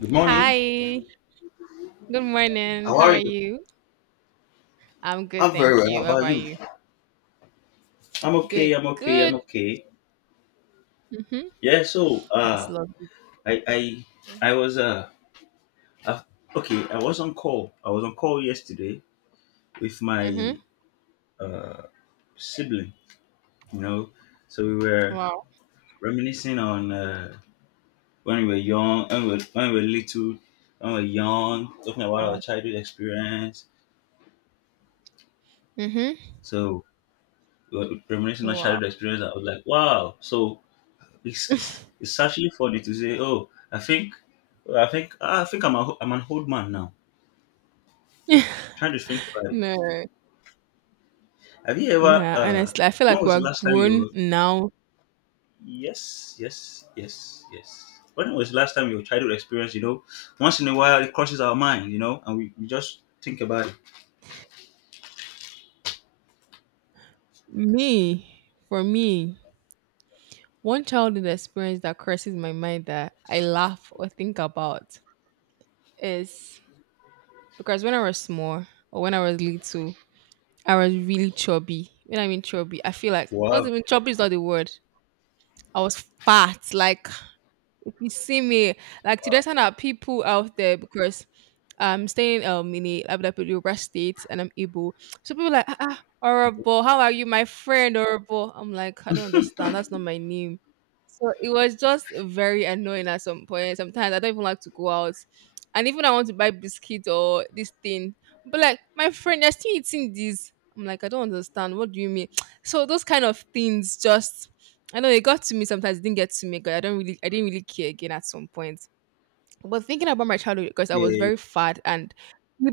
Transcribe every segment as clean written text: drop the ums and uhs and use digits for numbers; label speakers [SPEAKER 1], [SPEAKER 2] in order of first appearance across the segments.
[SPEAKER 1] Good morning.
[SPEAKER 2] Hi. Good morning.
[SPEAKER 1] How
[SPEAKER 2] How
[SPEAKER 1] are
[SPEAKER 2] are
[SPEAKER 1] you?
[SPEAKER 2] you? I'm good,
[SPEAKER 1] I'm very
[SPEAKER 2] thank
[SPEAKER 1] well. How
[SPEAKER 2] you. How
[SPEAKER 1] about
[SPEAKER 2] about
[SPEAKER 1] you?
[SPEAKER 2] you?
[SPEAKER 1] I'm okay.
[SPEAKER 2] Good. Good. Mhm.
[SPEAKER 1] Yeah. So,
[SPEAKER 2] That's lovely.
[SPEAKER 1] I, I, I
[SPEAKER 2] Mhm.
[SPEAKER 1] was, uh, okay. I was on call. I was on call yesterday with my
[SPEAKER 2] Mhm.
[SPEAKER 1] uh sibling. You know, so we were
[SPEAKER 2] Wow.
[SPEAKER 1] reminiscing on, when we were young, when we were little, when we were young, talking about our
[SPEAKER 2] Wow.
[SPEAKER 1] childhood experience.
[SPEAKER 2] Mhm.
[SPEAKER 1] So we were reminiscing on
[SPEAKER 2] Wow.
[SPEAKER 1] childhood experience. I was like, wow. So it's actually funny to say, oh, I think I'm I'm an old man now. Trying to think about it.
[SPEAKER 2] No.
[SPEAKER 1] Have you ever?
[SPEAKER 2] Nah, honestly, I feel
[SPEAKER 1] When
[SPEAKER 2] like
[SPEAKER 1] was
[SPEAKER 2] we're
[SPEAKER 1] the last time you?
[SPEAKER 2] grown
[SPEAKER 1] Were-
[SPEAKER 2] now.
[SPEAKER 1] Yes, yes, yes, yes. When was the last time your childhood experience? You know, once in a while it crosses our mind. You know, and we just think about it.
[SPEAKER 2] Me, for me, one childhood experience that crosses my mind that I laugh or think about is because when I was small or when I was little, I was really chubby. When I mean chubby, I feel like not
[SPEAKER 1] Wow.
[SPEAKER 2] even chubby is not the word. I was fat, like you see me like to the of people out there because I'm staying in a Abu Yoruba state and I'm Igbo. So people like, ah, ah, horrible. How are you, my friend? Horrible. I'm like, I don't understand. That's not my name. So it was just very annoying at some point. Sometimes I don't even like to go out. And even I want to buy biscuit or this thing. But like, my friend, you're still eating this. I'm like, I don't understand. What do you mean? So those kind of things just I know it got to me sometimes, it didn't get to me 'cause I didn't really care again at some point. But thinking about my childhood, because I was
[SPEAKER 1] Yeah.
[SPEAKER 2] very fat and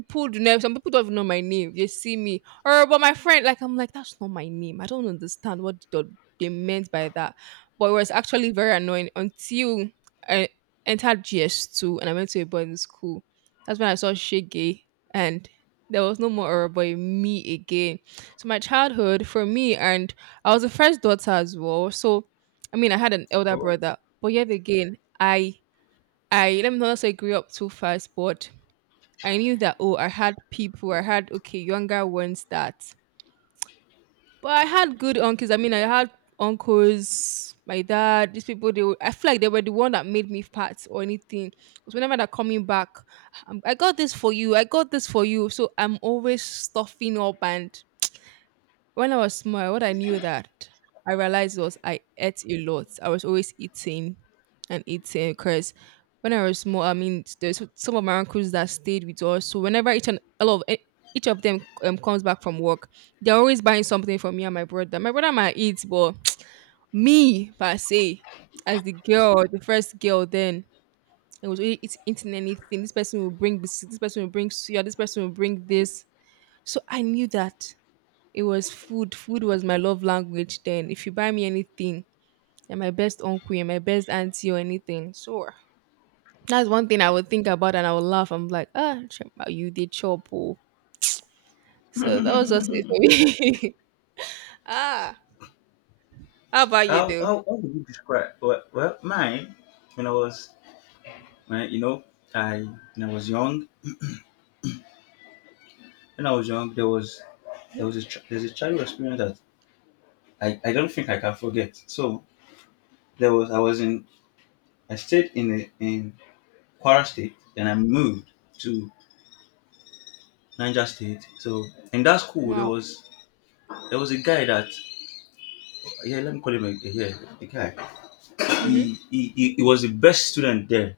[SPEAKER 2] people do know some people don't even know my name. They see me. Or but my friend, like I'm like, that's not my name. I don't understand what they meant by that. But it was actually very annoying until I entered GS2 and I went to a boarding school. That's when I saw Shege and there was no more Oroboy me again. So my childhood for me and I was the first daughter as well. So I mean I had an elder
[SPEAKER 1] Oh.
[SPEAKER 2] brother. But yet again, I let me not say grew up too fast, but I knew that oh, I had people, I had okay, younger ones that but I had good uncles. I mean I had uncles, my dad, these people they were, I feel like they were the one that made me fat or anything. Because whenever they're coming back, I got this for you, I got this for you. So I'm always stuffing up and when I was small, what I knew that I realized was I ate a lot. I was always eating and eating because when I was small, I mean, there's some of my uncles that stayed with us. So whenever each and a lot of each of them comes back from work, they're always buying something for me and my brother. My brother might eat, but me per se, as the girl, the first girl, then I was always eating anything. This person will bring biscuits. This person will bring suya. This person will bring this. So I knew that. It was food. Food was my love language then. If you buy me anything, you're my best uncle, you're my best auntie or anything. So that's one thing I would think about and I would laugh. I'm like, ah, Chima, you did chop. Oh." So that was just it for me. ah, how about you
[SPEAKER 1] How,
[SPEAKER 2] do?
[SPEAKER 1] how, how would you describe? Well, mine, when I was when you know I when I was young, there was there's a childhood experience that I don't think I can forget. So there was I was in, I stayed in Kwara State, then I moved to Niger State. So in that school
[SPEAKER 2] Wow.
[SPEAKER 1] there was a guy that, yeah let me call him a- yeah, a guy.
[SPEAKER 2] Mm-hmm.
[SPEAKER 1] He was the best student there.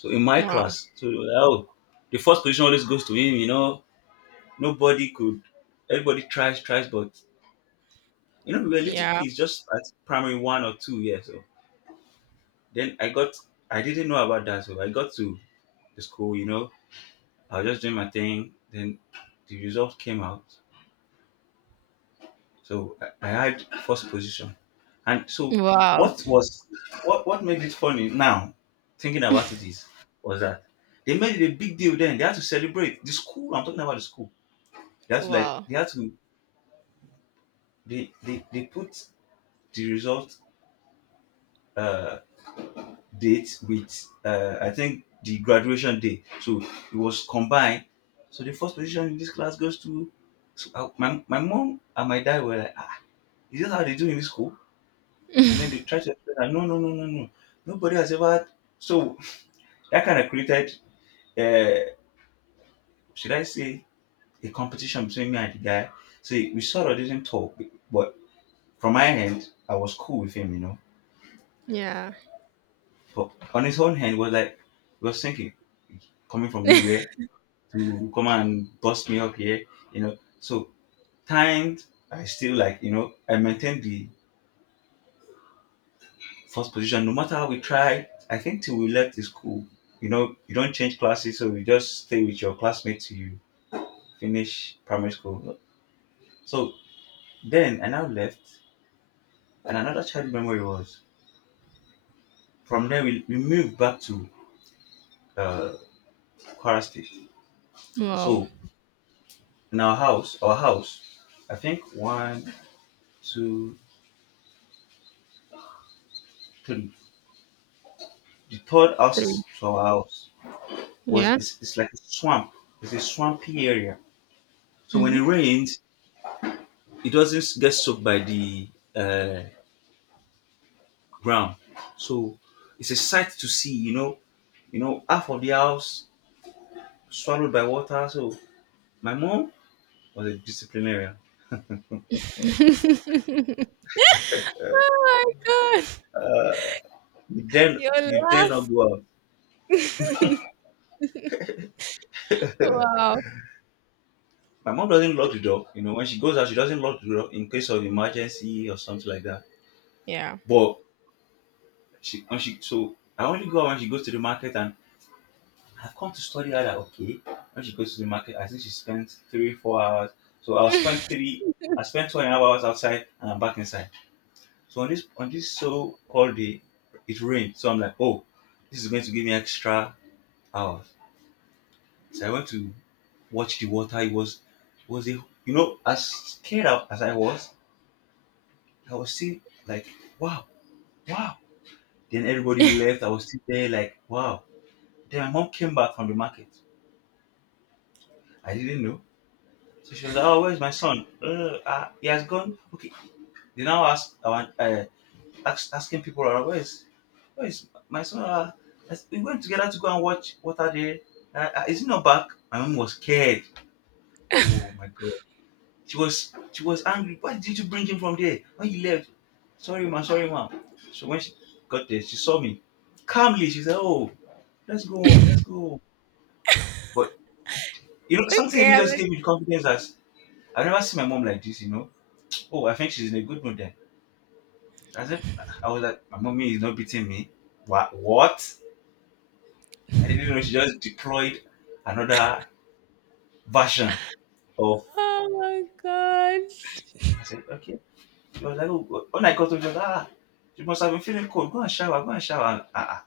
[SPEAKER 1] So in my
[SPEAKER 2] Wow.
[SPEAKER 1] class, so they were like, oh, the first position always goes to him. You know, nobody could, everybody tries, but you know, we were little
[SPEAKER 2] Yeah.
[SPEAKER 1] kids just at primary one or two, yeah. So then I got, I didn't know about that, so I got to the school. You know, I was just doing my thing. Then the result came out. So I had first position. And so
[SPEAKER 2] Wow.
[SPEAKER 1] what was what made it funny now, thinking about it, is was that they made it a big deal then. They had to celebrate. The school, I'm talking about the school. They had to,
[SPEAKER 2] Wow.
[SPEAKER 1] they put the result, uh date with, uh, I think the graduation day. So it was combined. So the first position in this class goes to, so I, my mom and my dad were like, "Ah, is this how they do in this school?" And then they try to explain that no, no, no, no, no. Nobody has ever had. So that kind of created, uh, should I say, a competition between me and the guy. So we sort of didn't talk, but from my end, I was cool with him, you know.
[SPEAKER 2] Yeah.
[SPEAKER 1] But on his own hand, was like, he was thinking, coming from nowhere to come and bust me up here, you know. So timed, I still like, you know, I maintained the first position. No matter how we try, I think till we left the school, you know, you don't change classes, so you just stay with your classmates till you finish primary school. So then I now left, and another child memory was, from there we moved back to, uh, Kwara State.
[SPEAKER 2] Wow.
[SPEAKER 1] So in our house, I think one, two, three. The third house
[SPEAKER 2] Three.
[SPEAKER 1] to our house was,
[SPEAKER 2] Yeah.
[SPEAKER 1] it's like a swamp. It's a swampy area. So when it
[SPEAKER 2] Hmm.
[SPEAKER 1] rains, it doesn't get soaked by the, uh, ground. So it's a sight to see, you know, half of the house swallowed by water. So my mom was a disciplinarian.
[SPEAKER 2] Oh my God.
[SPEAKER 1] You then
[SPEAKER 2] Your
[SPEAKER 1] you dare not
[SPEAKER 2] laugh.
[SPEAKER 1] go out.
[SPEAKER 2] Wow.
[SPEAKER 1] My mom doesn't lock the door. You know, when she goes out, she doesn't lock the door in case of emergency or something like that.
[SPEAKER 2] Yeah.
[SPEAKER 1] But she when she so I only go out when she goes to the market, and I've come to study her that okay. When she goes to the market, I think she spends 3, 4 hours. So I spend 2.5 hours outside, and I'm back inside. So on this so called day, it rained. So I'm like, oh, this is going to give me extra hours. So I went to watch the water. It was, a you know, as scared out as I was still like, wow, wow. Then everybody left. I was still there like, wow. Then my mom came back from the market. I didn't know. So she was like, oh, where's my son? He has gone. Okay. They now asked our, asking people around, where is my son? As- we went together to go and watch Water Day. Is he not back? My mom was scared. Oh my god. She was angry. Why did you bring him from there? When he left, sorry ma, sorry ma. So when she got there, she saw me. Calmly, she said, "Oh, let's go home, let's go home." But you know, something in
[SPEAKER 2] Okay,
[SPEAKER 1] me
[SPEAKER 2] I'm
[SPEAKER 1] just
[SPEAKER 2] like,
[SPEAKER 1] gave me the confidence that I've never seen my mom like this. You know, oh, I think she's in a good mood then. I said, I was like, my mommy is not beating me. What? What? I didn't know she just deployed another version of.
[SPEAKER 2] "Oh my gosh."
[SPEAKER 1] I said, okay. She was like, oh, when I got to she was like, ah, you must have been feeling cold. Go and shower, go and shower. Ah, ah.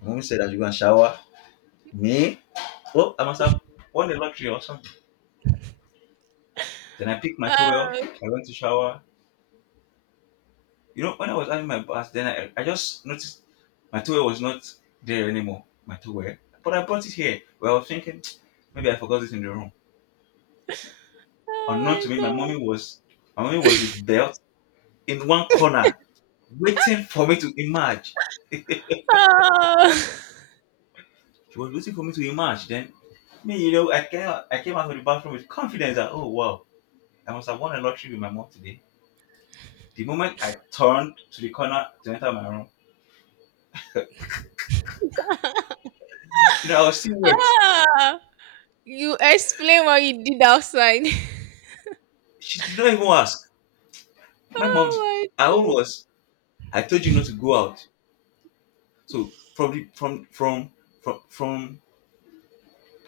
[SPEAKER 1] Mommy said that you go and shower. Me? Oh, I must have won the lottery or something. Then I picked my towel.
[SPEAKER 2] Uh,
[SPEAKER 1] I went to shower. You know, when I was having my bath, then I just noticed my towel was not there anymore. My towel. But I brought it here. Well, I was thinking, maybe I forgot it in the room. Unknown to
[SPEAKER 2] oh
[SPEAKER 1] me,
[SPEAKER 2] my god.
[SPEAKER 1] my mommy was with belt in one corner waiting for me to emerge.
[SPEAKER 2] Oh.
[SPEAKER 1] She was waiting for me to emerge. Then me, you know, I came out of the bathroom with confidence that, oh wow, I must have won a lottery with my mom today. The moment I turned to the corner to enter my room, you know, I was still wet.
[SPEAKER 2] Ah. You explain what you did outside.
[SPEAKER 1] She did not even ask. My
[SPEAKER 2] Oh
[SPEAKER 1] mom did, her own
[SPEAKER 2] my god.
[SPEAKER 1] was, I told you not to go out. So from the from from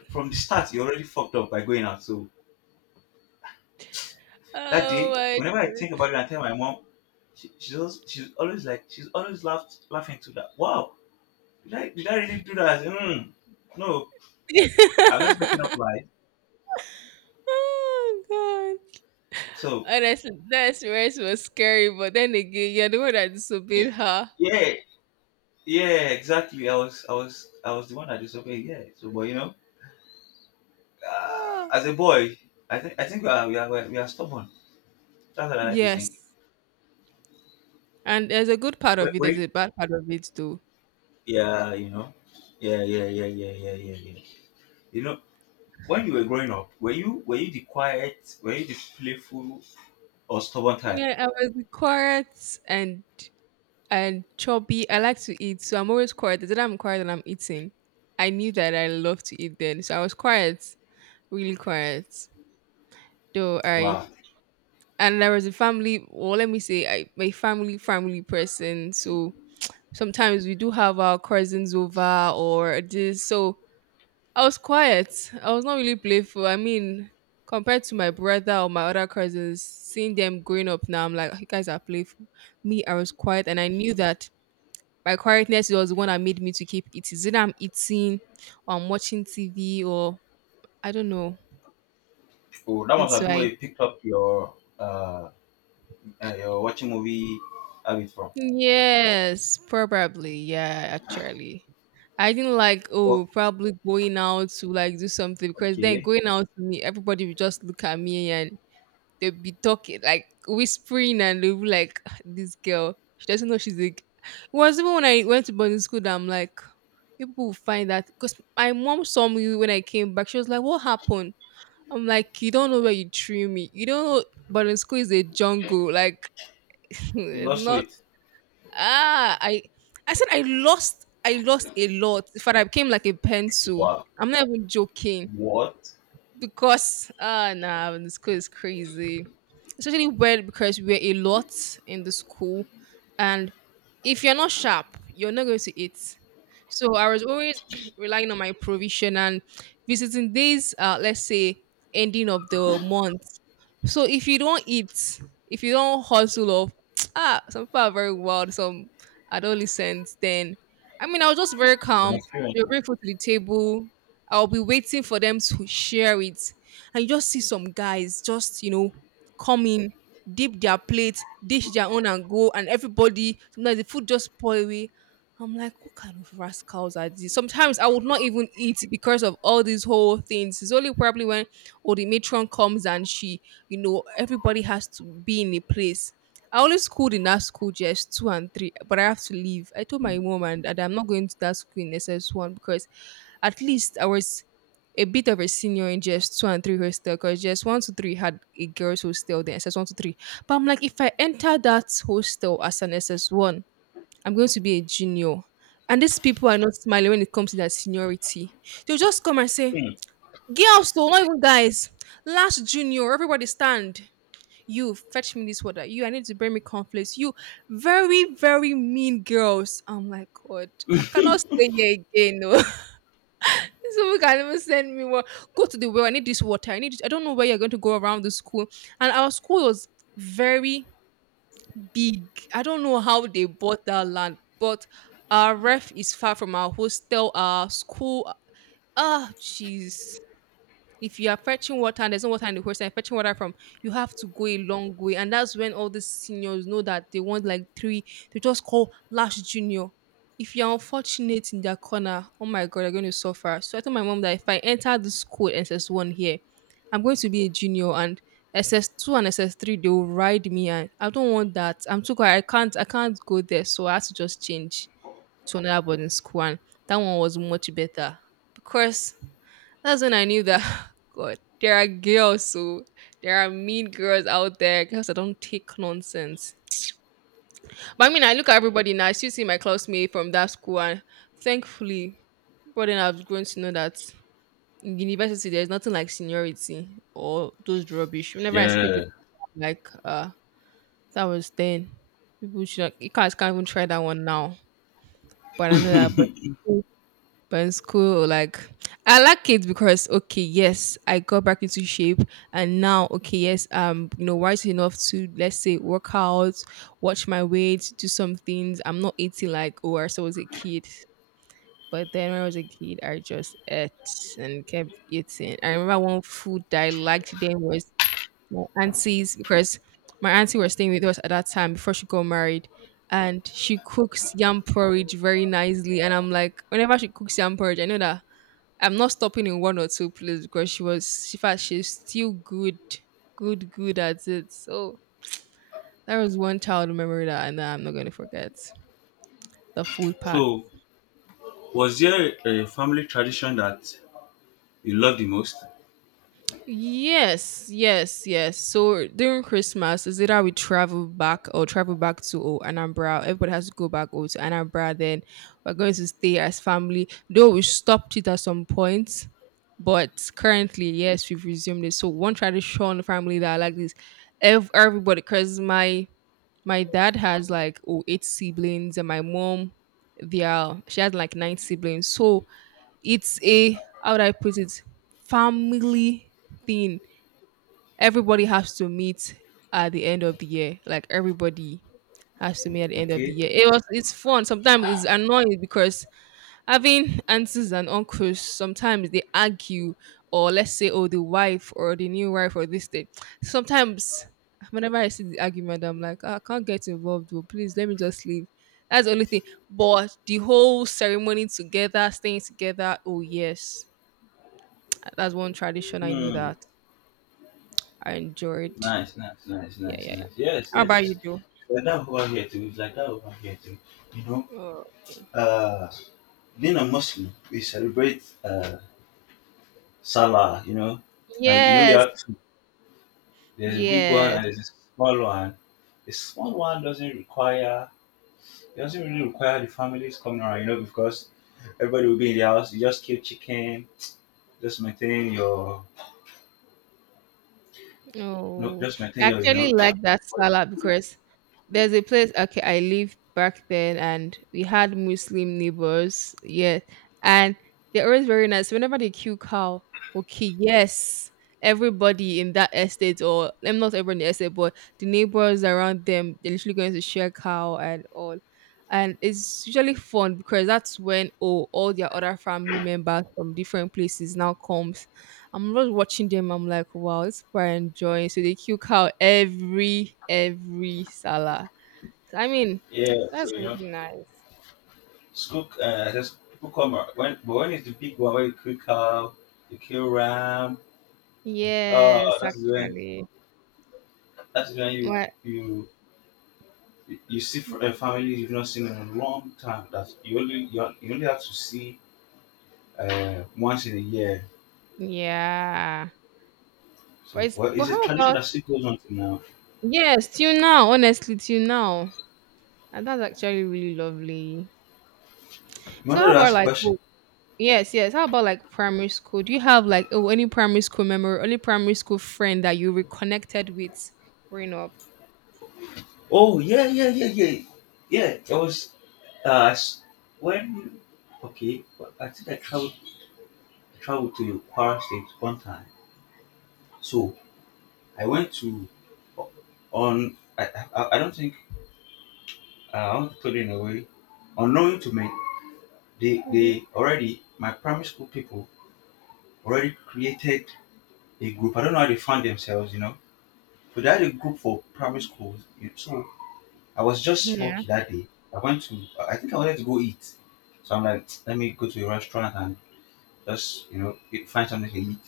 [SPEAKER 1] from the start, you already fucked up by going out. So that
[SPEAKER 2] Oh
[SPEAKER 1] day,
[SPEAKER 2] my
[SPEAKER 1] whenever I think about
[SPEAKER 2] god.
[SPEAKER 1] it, I tell my mom, she just she's always like she's always laughed laughing to that. Wow, did I really do that? Mm, no, I'm just making up lies.
[SPEAKER 2] Oh god.
[SPEAKER 1] So
[SPEAKER 2] Honestly, that experience was scary, but then again, you're the one that
[SPEAKER 1] y-
[SPEAKER 2] disobeyed her.
[SPEAKER 1] yeah, yeah, exactly. I was the one that disobeyed. Yeah. So, but you know,
[SPEAKER 2] Ah.
[SPEAKER 1] as a boy, I think we are, we are stubborn. That's what I like to think.
[SPEAKER 2] Yes. And there's a good part
[SPEAKER 1] Wait,
[SPEAKER 2] of it, there's
[SPEAKER 1] wait.
[SPEAKER 2] a bad part of it too.
[SPEAKER 1] Yeah, you know. Yeah, yeah, yeah, yeah, yeah, yeah, yeah. You know, when you were growing up, were you the playful or stubborn type?
[SPEAKER 2] Yeah, I was the quiet and chubby. I like to eat, so I'm always quiet. The day that I'm quiet and I'm eating, I knew that I love to eat then. So I was quiet, really quiet. Though I
[SPEAKER 1] Wow.
[SPEAKER 2] and there was a family, or let me say, I my family family person. So sometimes we do have our cousins over or this. So I was quiet. I was not really playful. I mean, compared to my brother or my other cousins, seeing them growing up now, I'm like, you guys are playful. Me, I was quiet, and I knew that my quietness was the one that made me to keep it. Is it. I'm eating or I'm watching TV or I don't know.
[SPEAKER 1] Oh, that
[SPEAKER 2] And
[SPEAKER 1] must have
[SPEAKER 2] so
[SPEAKER 1] been where
[SPEAKER 2] I
[SPEAKER 1] you picked up your watching movie habit from.
[SPEAKER 2] yes, probably. Yeah, actually. I didn't like
[SPEAKER 1] Well,
[SPEAKER 2] oh probably going out to like do something because then
[SPEAKER 1] okay.
[SPEAKER 2] going out to me, everybody would just look at me and they'll be talking like whispering and they'll be like, "Ah, this girl, she doesn't know she's like." It was even when I went to boarding school that I'm like people will find that because my mom saw me when I came back. She was like, "What happened?" I'm like, you don't know where you threw me. You don't know, but in school is a jungle. Like,
[SPEAKER 1] You
[SPEAKER 2] it's
[SPEAKER 1] lost
[SPEAKER 2] not.
[SPEAKER 1] weight.
[SPEAKER 2] Ah, I said I lost. I lost a lot. In fact, I became like a pencil.
[SPEAKER 1] Wow.
[SPEAKER 2] I'm not even joking
[SPEAKER 1] What?
[SPEAKER 2] because nah, the school is crazy, especially when because we're a lot in the school, and if you're not sharp, you're not going to eat. So I was always relying on my provision and visiting days. Let's say ending of the month. So if you don't eat, if you don't hustle off, some people are very wild. Some adolescents. Then, I mean, I was just very
[SPEAKER 1] From
[SPEAKER 2] calm.
[SPEAKER 1] experience.
[SPEAKER 2] You bring food to the table. I'll be waiting for them to share it. And you just see some guys just, come in, dip their plate, dish their own and go, and everybody, sometimes the food just pour away. I'm like, what kind of rascals are these? Sometimes I would not even eat because of all these whole things. It's only probably when or the matron comes and she, everybody has to be in a place. I always schooled in that school just two and three, but I have to leave. I told my mom and dad I'm not going to that school in SS1 because at least I was a bit of a senior in GS2 and 3 hostel because GS1 to 3 had a girls' hostel, then SS1 to 3. But I'm like, if I enter that hostel as an SS1, I'm going to be a junior. And these people are not smiling when it comes to their seniority. They'll just come and say,
[SPEAKER 1] Hmm.
[SPEAKER 2] "Girls," so not even guys. "Last junior, everybody stand. You fetch me this water. You, I need to bring me conflicts. You," very, very mean girls. I'm like, God, I cannot stay here again. No. Someone can even send me, what, go to the well. I need this water. I need this. I don't know where you're going to go around the school. And our school was very big. I don't know how they bought that land, but our ref is far from our hostel, our school. Ah, jeez. If you are fetching water and there's no water in the host and fetching water from, you have to go a long way. And that's when all these seniors know that they want like three to just call last junior. If you're unfortunate in their corner, oh my god, you're going to suffer. So I told my mom that if I enter this school SS1 here, I'm going to be a junior and SS2 and SS3 they'll ride me and I don't want that. I'm too quiet. I can't go there. So I had to just change to another boarding school and that one was much better. Because that's when I knew that God, there are mean girls out there, girls that don't take nonsense. But I mean I look at everybody now, I still see my classmate from that school and thankfully, but then I've grown to know that in university there's nothing like seniority or those rubbish. Whenever I see people
[SPEAKER 1] Yeah.
[SPEAKER 2] like that was then. People should not, you guys can't even try that one now. But I know that But in school, like I like it because okay, yes, I got back into shape, and now okay, yes, wise enough to let's say work out, watch my weight, do some things. I'm not eating like oh, I was a kid. But then when I was a kid, I just ate and kept eating. I remember one food that I liked then was my auntie's because my auntie was staying with us at that time before she got married and she cooks yam porridge very nicely. And I'm like, whenever she cooks yam porridge, I know that I'm not stopping in one or two plays because she was she fact she's still good at it. So that was one child memory that I know I'm not gonna forget. The food part.
[SPEAKER 1] So, was there a family tradition that you love the most?
[SPEAKER 2] Yes, yes, yes. So during Christmas, is either we travel back or travel back to Anambra. Everybody has to go back to Anambra. Then we're going to stay as family. Though we stopped it at some point, but currently, yes, we've resumed it. So one tradition family that I like is everybody because my dad has like eight siblings, and my mom, they are she has like nine siblings. So it's a, how would I put it, family thing. Everybody has to meet at the end of the year. Like everybody has to meet at the end of the
[SPEAKER 1] Okay.
[SPEAKER 2] year. It's fun. Sometimes it's annoying because having aunties and uncles sometimes they argue or let's say the wife or the new wife or this thing sometimes whenever I see the argument I'm like, "Ah, I can't get involved please let me just leave. That's the only thing. But the whole ceremony, together, staying together, oh yes, that's one tradition I know
[SPEAKER 1] Hmm.
[SPEAKER 2] that I enjoyed.
[SPEAKER 1] Nice, nice, nice,
[SPEAKER 2] Yeah,
[SPEAKER 1] nice,
[SPEAKER 2] yeah, yeah.
[SPEAKER 1] nice. Yes,
[SPEAKER 2] How
[SPEAKER 1] yes.
[SPEAKER 2] about you,
[SPEAKER 1] It's
[SPEAKER 2] Joe?
[SPEAKER 1] it's like that over here too. It's like that over here too. You know,
[SPEAKER 2] Oh, okay.
[SPEAKER 1] uh, being a Muslim, we celebrate, Salah. You know, and you know, we
[SPEAKER 2] Yes,
[SPEAKER 1] have, there's a big one
[SPEAKER 2] yes.
[SPEAKER 1] and there's a small one. The small one doesn't require, it doesn't really require the families coming around, you know, because everybody will be in the house. You just kill chicken, just maintain your, no,
[SPEAKER 2] Oh,
[SPEAKER 1] just maintain
[SPEAKER 2] I
[SPEAKER 1] your, you
[SPEAKER 2] actually
[SPEAKER 1] know.
[SPEAKER 2] like that salad because there's a place, okay, I lived back then and we had Muslim neighbors. Yeah. And they're always very nice. Whenever they kill cow, okay, yes, everybody in that estate, or I'm not everyone in the estate, but the neighbors around them, they're literally going to share cow and all. And it's usually fun because that's when all their other family members from different places now comes. I'm just watching them. I'm like, wow, it's quite enjoying. So they kill cow every Salah. So, I mean,
[SPEAKER 1] Yeah, so
[SPEAKER 2] that's
[SPEAKER 1] you
[SPEAKER 2] really
[SPEAKER 1] know,
[SPEAKER 2] nice.
[SPEAKER 1] school. Just people come, when, but when it's the big one, when you kill cow, you kill ram.
[SPEAKER 2] Yes,
[SPEAKER 1] That's when
[SPEAKER 2] actually.
[SPEAKER 1] that's when you
[SPEAKER 2] What?
[SPEAKER 1] you you see a family you've not seen in a long time. That you only you only have to see, once in a year.
[SPEAKER 2] Yeah. But
[SPEAKER 1] So, well, it's a
[SPEAKER 2] how
[SPEAKER 1] tradition
[SPEAKER 2] about,
[SPEAKER 1] that still goes on till now.
[SPEAKER 2] yes, till now, honestly, till now. And that's actually really lovely.
[SPEAKER 1] You
[SPEAKER 2] So
[SPEAKER 1] wanted
[SPEAKER 2] how
[SPEAKER 1] to
[SPEAKER 2] about
[SPEAKER 1] ask a
[SPEAKER 2] like
[SPEAKER 1] question.
[SPEAKER 2] yes, yes, how about like primary school? Do you have like any primary school memory, any primary school friend that you reconnected with growing up?
[SPEAKER 1] Oh yeah. I was s- when okay. Well, I think I traveled traveled to Kwara State one time. So I went to on. I don't think, I want to put it in a way. Unknowing to me,
[SPEAKER 2] Mhm.
[SPEAKER 1] they already my primary school people already created a group. I don't know how they found themselves, you know. But they had a group for primary schools. So I was just
[SPEAKER 2] Yeah.
[SPEAKER 1] lucky that day. I went to, I think I wanted to go eat. So I'm like, let me go to a restaurant and eat- find something to eat.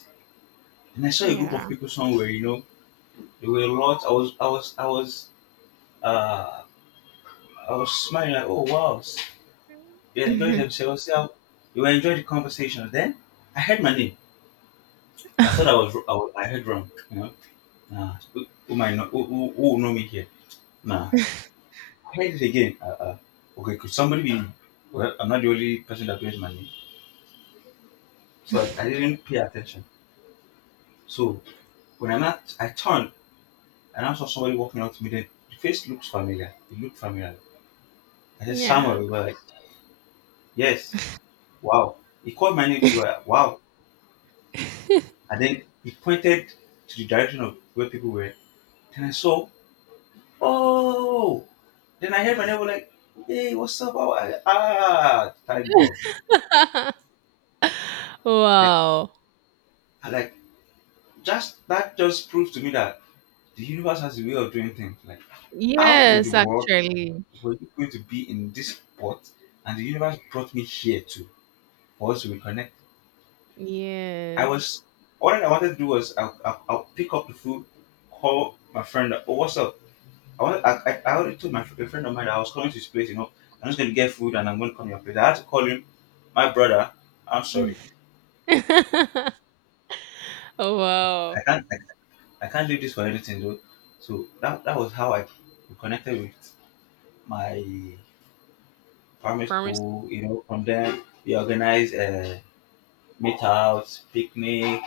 [SPEAKER 1] And I saw a group of
[SPEAKER 2] Yeah.
[SPEAKER 1] people somewhere, there were a lot. Uh, I was smiling like, oh wow, they enjoyed
[SPEAKER 2] Mhm.
[SPEAKER 1] themselves. Yeah, they were enjoying the conversation. Then I heard my name. I thought I heard wrong, you know. Nah, who might know, who will know me here? Nah, I heard it again. Okay, could somebody be? Well, I'm not the only person that hears my name. So I didn't pay attention. So when I not, I turned and I saw somebody walking up to me. Then the face looks familiar. It looked familiar. I said, Samuel,
[SPEAKER 2] Yeah.
[SPEAKER 1] we were like, yes, wow. He called my name to her, wow. And then he pointed to the direction of where people were. Then I saw, oh. Then I heard my neighbor like, "Hey, what's up? How are you?" Ah, thank God. Like,
[SPEAKER 2] Wow.
[SPEAKER 1] I like just that just proves to me that the universe has a way of doing things. Like, how in the
[SPEAKER 2] Yes,
[SPEAKER 1] world
[SPEAKER 2] actually.
[SPEAKER 1] we're going to be in this spot, and the universe brought me here too for us to reconnect. I was
[SPEAKER 2] Yes.
[SPEAKER 1] all that I wanted to do was I'll pick up the food, call my friend. Oh, what's up? I, I already told my a friend of mine that I was coming to his place. You know, I'm just going to get food and I'm going to come to your place. I had to call him, my brother. I'm sorry,
[SPEAKER 2] Oh,
[SPEAKER 1] I
[SPEAKER 2] wow.
[SPEAKER 1] can't I, I can't do this for anything though. So that was how I reconnected with my primary
[SPEAKER 2] Promise.
[SPEAKER 1] school. You know, from there we organized meetouts, picnic,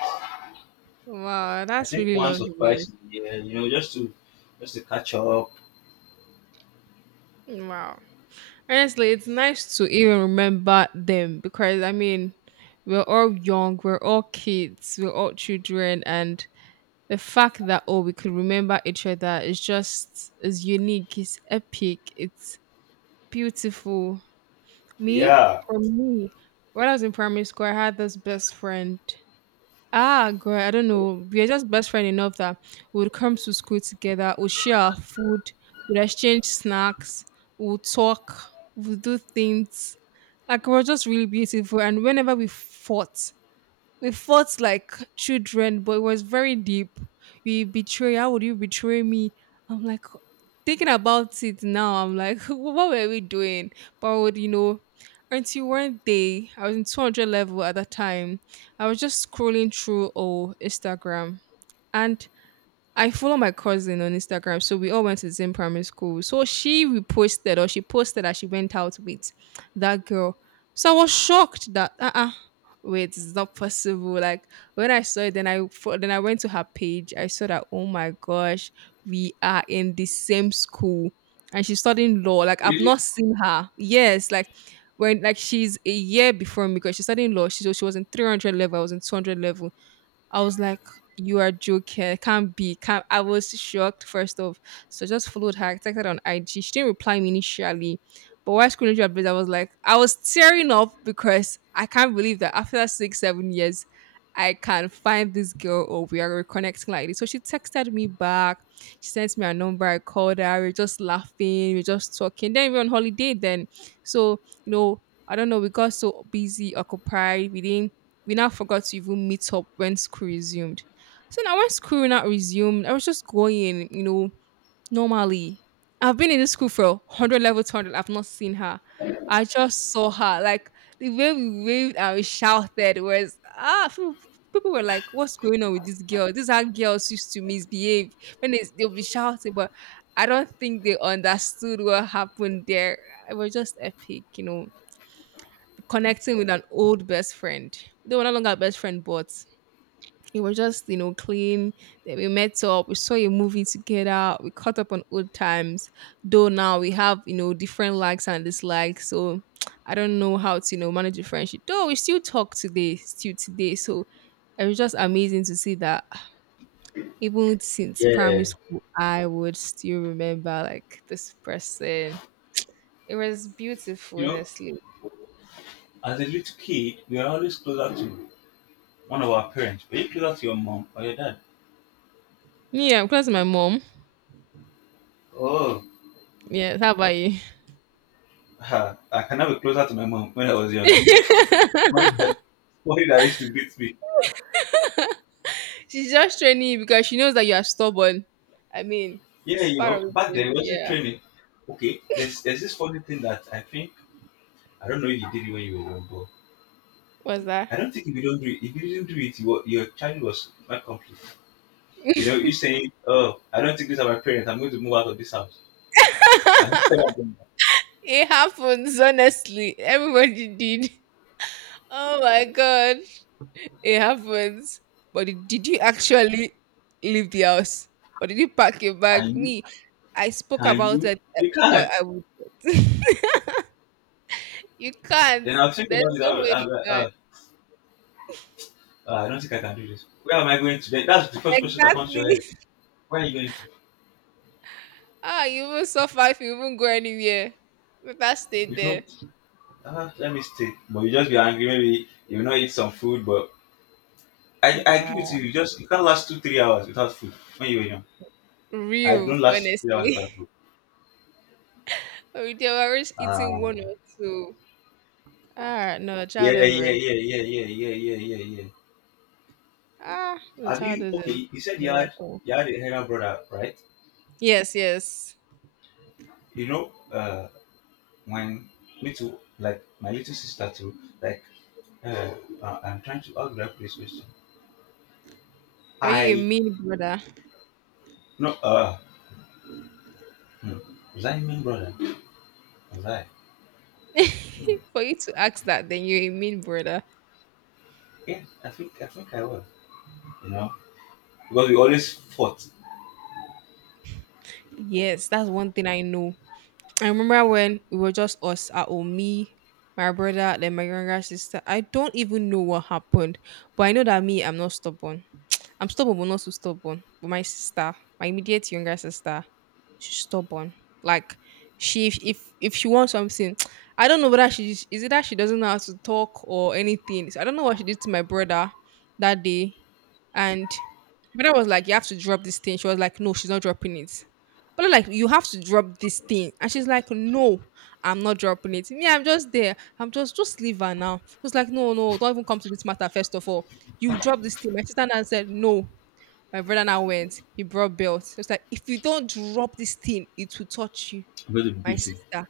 [SPEAKER 2] Wow,
[SPEAKER 1] I
[SPEAKER 2] that's
[SPEAKER 1] think
[SPEAKER 2] really
[SPEAKER 1] once or twice
[SPEAKER 2] lovely.
[SPEAKER 1] in a year, you know, just to catch up.
[SPEAKER 2] Wow. Honestly, it's nice to even remember them because I mean, we're all young, we're all kids, we're all children, and the fact that we could remember each other is just is unique, it's epic, it's beautiful. Me,
[SPEAKER 1] Yeah,
[SPEAKER 2] for me, when I was in primary school, I had this best friend. Ah, girl, I don't know. We are just best friend enough that we would come to school together, we'll share our food, we'll exchange snacks, we'll talk, we'll do things. Like, we're just really beautiful. And whenever we fought like children, but it was very deep. You betray, how would you betray me? I'm like, thinking about it now, I'm like, what were we doing? But would you know? Until one day, I was in 200 level at that time. I was just scrolling through Instagram, and I follow my cousin on Instagram, so we all went to the same primary school. So she reposted or she posted that she went out with that girl. So I was shocked that wait, it's not possible. Like when I saw it, then then I went to her page. I saw that, oh my gosh, we are in the same school, and she's studying law. Like, I've
[SPEAKER 1] really.
[SPEAKER 2] not seen her. Yes, like, when like she's a year before me because she's studying law. She so she was in 300 level. I was in 200 level. I was like, you are joking. It can't be. Can't. I was shocked, first off. So I just followed her, I texted her on IG. She didn't reply me initially. But while scrolling through her page, I was like, I was tearing up because I can't believe that after six, 7 years, I can find this girl or we are reconnecting like this. So she texted me back. She sent me her number. I called her. We are just laughing. We are just talking. Then we are on holiday then. So, you know, I don't know, we got so busy, occupied. We didn't, we now forgot to even meet up when school resumed. So now when school not resumed, I was just going, you know, normally. I've been in this school for 100 level, 200. I've not seen her. I just saw her. Like, the way we waved and we shouted was, ah, people were like, what's going on with this girl? This is how girls used to misbehave when they'll be shouting. But I don't think they understood what happened there. It was just epic, you know, connecting with an old best friend. They were no longer best friend, but it was just, you know, clean. Then we met up, we saw a movie together, we caught up on old times. Though now we have, you know, different likes and dislikes. So I don't know how to, you know, manage a friendship. Though we still talk today, still today. So it was just amazing to see that even since primary
[SPEAKER 1] Yeah,
[SPEAKER 2] school, I would still remember like this person. It was beautiful,
[SPEAKER 1] you know,
[SPEAKER 2] honestly.
[SPEAKER 1] as a little kid, we are always closer to one of our parents. Were you closer to your mom or your dad?
[SPEAKER 2] Yeah, because my mom.
[SPEAKER 1] Oh,
[SPEAKER 2] Yeah, how about you?
[SPEAKER 1] ha, I cannot be closer to my mom when I was young. Worried that, worried that used to beat me.
[SPEAKER 2] She's just training you because she knows that you are stubborn. I mean,
[SPEAKER 1] Yeah,
[SPEAKER 2] it's
[SPEAKER 1] you
[SPEAKER 2] part
[SPEAKER 1] know,
[SPEAKER 2] of
[SPEAKER 1] back then
[SPEAKER 2] it.
[SPEAKER 1] it wasn't
[SPEAKER 2] Yeah.
[SPEAKER 1] training. Okay, there's this funny thing that I think I don't know if you did it when you were young, but
[SPEAKER 2] What's that?
[SPEAKER 1] I don't think if you don't do it, if you didn't do it, your child was not complete. You know, you saying, "Oh, I don't think these are my parents. I'm going to move out of this house." And you tell them,
[SPEAKER 2] It happens, honestly. Everybody did. Oh my god. It happens. But did you actually leave the house? Or did you pack your bag?
[SPEAKER 1] "Can you?
[SPEAKER 2] Me, I spoke
[SPEAKER 1] Can
[SPEAKER 2] about
[SPEAKER 1] you?
[SPEAKER 2] it, eh,
[SPEAKER 1] You
[SPEAKER 2] but
[SPEAKER 1] can't."
[SPEAKER 2] I would. You can't.
[SPEAKER 1] Then I'll think
[SPEAKER 2] There's
[SPEAKER 1] about
[SPEAKER 2] no
[SPEAKER 1] it. I'll,
[SPEAKER 2] way
[SPEAKER 1] I'll
[SPEAKER 2] you
[SPEAKER 1] be like,
[SPEAKER 2] can.
[SPEAKER 1] I don't think I can do this. Where am I going to?" Then that's the first question that comes to
[SPEAKER 2] Exactly.
[SPEAKER 1] your head. Where are you going to?
[SPEAKER 2] Ah, you even suffer if you even go anywhere. Better stay
[SPEAKER 1] You know,
[SPEAKER 2] there.
[SPEAKER 1] let me stay. But you just be angry. Maybe you will not eat some food. But I
[SPEAKER 2] Yeah.
[SPEAKER 1] give it to you. You just you can't last two, 3 hours without food when you were young. I
[SPEAKER 2] Real,
[SPEAKER 1] don't last 3 hours without
[SPEAKER 2] honestly.
[SPEAKER 1] food.
[SPEAKER 2] We they were always eating
[SPEAKER 1] Uh,
[SPEAKER 2] one or two. Ah, no,
[SPEAKER 1] yeah, yeah,
[SPEAKER 2] childhood was,
[SPEAKER 1] yeah, yeah, yeah, yeah, yeah, yeah, yeah. yeah.
[SPEAKER 2] ah, the
[SPEAKER 1] Have you
[SPEAKER 2] childhood is
[SPEAKER 1] okay? You said you
[SPEAKER 2] another
[SPEAKER 1] had
[SPEAKER 2] thing.
[SPEAKER 1] a elder brother, right?
[SPEAKER 2] Yes, yes.
[SPEAKER 1] You know, when like my little sister too, like uh, I'm trying to how do I put this question?
[SPEAKER 2] Were you a
[SPEAKER 1] I
[SPEAKER 2] mean brother?
[SPEAKER 1] no uh hmm, was I mean brother? Was I?
[SPEAKER 2] For you to ask that, then you're a mean brother.
[SPEAKER 1] Yeah, I think I was. You know, because we always fought
[SPEAKER 2] Yes, that's one thing I know. I remember when we were just us at home, me, my brother, then my younger sister. I don't even know what happened, but I know that me, I'm not stubborn. I'm stubborn, but not so stubborn. But my sister, my immediate younger sister, she's stubborn. Like, she, if she wants something, I don't know whether she is, it that she doesn't know how to talk or anything. So I don't know what she did to my brother that day, and my brother was like, "You have to drop this thing." She was like, "No, she's not dropping it." But I'm like, you have to drop this thing, and she's like, "No, I'm not dropping it." Me, I'm just there. I'm just leave her now. She was like, "No, no, don't even come to this matter first of all." You drop this thing. My sister now said, no. My brother now went. He brought belt. He was like, if you don't drop this thing, it will touch you.
[SPEAKER 1] because of
[SPEAKER 2] My
[SPEAKER 1] beating
[SPEAKER 2] sister.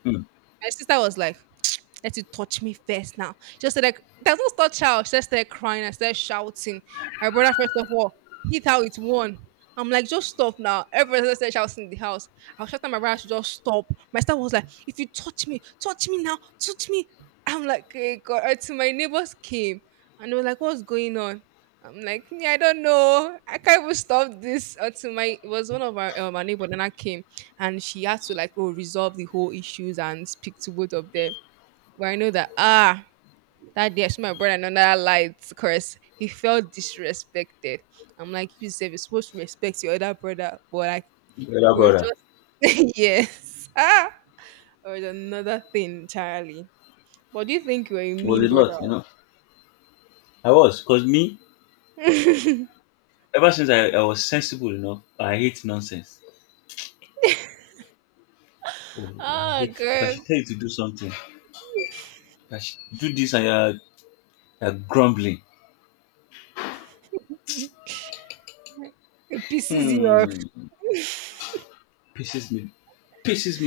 [SPEAKER 2] My sister was like, "Let it touch me first now." Just said, like, does not touch her. She just started crying and started shouting. My brother, first of all, hit her with one. I'm like, just stop now. Everyone started shouting in the house. I was shouting at my brother to just stop. My sister was like, if you touch me now, touch me. I'm like, hey God. Until my neighbors came and they were like, what's going on? I'm like, me, I don't know. I can't even stop this until my it was one of our neighbor then I came and she had to like resolve the whole issues and speak to both of them. But I know that, ah, that day I saw my brother and another light curse, he felt disrespected. I'm like, you said you're supposed to respect your other brother, but like
[SPEAKER 1] elder
[SPEAKER 2] you were
[SPEAKER 1] brother.
[SPEAKER 2] just yes, ah, or another thing entirely. But do you think you're a
[SPEAKER 1] It was
[SPEAKER 2] mean
[SPEAKER 1] a
[SPEAKER 2] brother?
[SPEAKER 1] lot, you know. I was because me ever since I was sensible enough, I hate nonsense. Oh, I
[SPEAKER 2] Oh
[SPEAKER 1] hate if I
[SPEAKER 2] girl,
[SPEAKER 1] should tell you to do something, if I should do this and you're grumbling.
[SPEAKER 2] it pisses you
[SPEAKER 1] Hmm.
[SPEAKER 2] off.
[SPEAKER 1] Pisses me. Piss.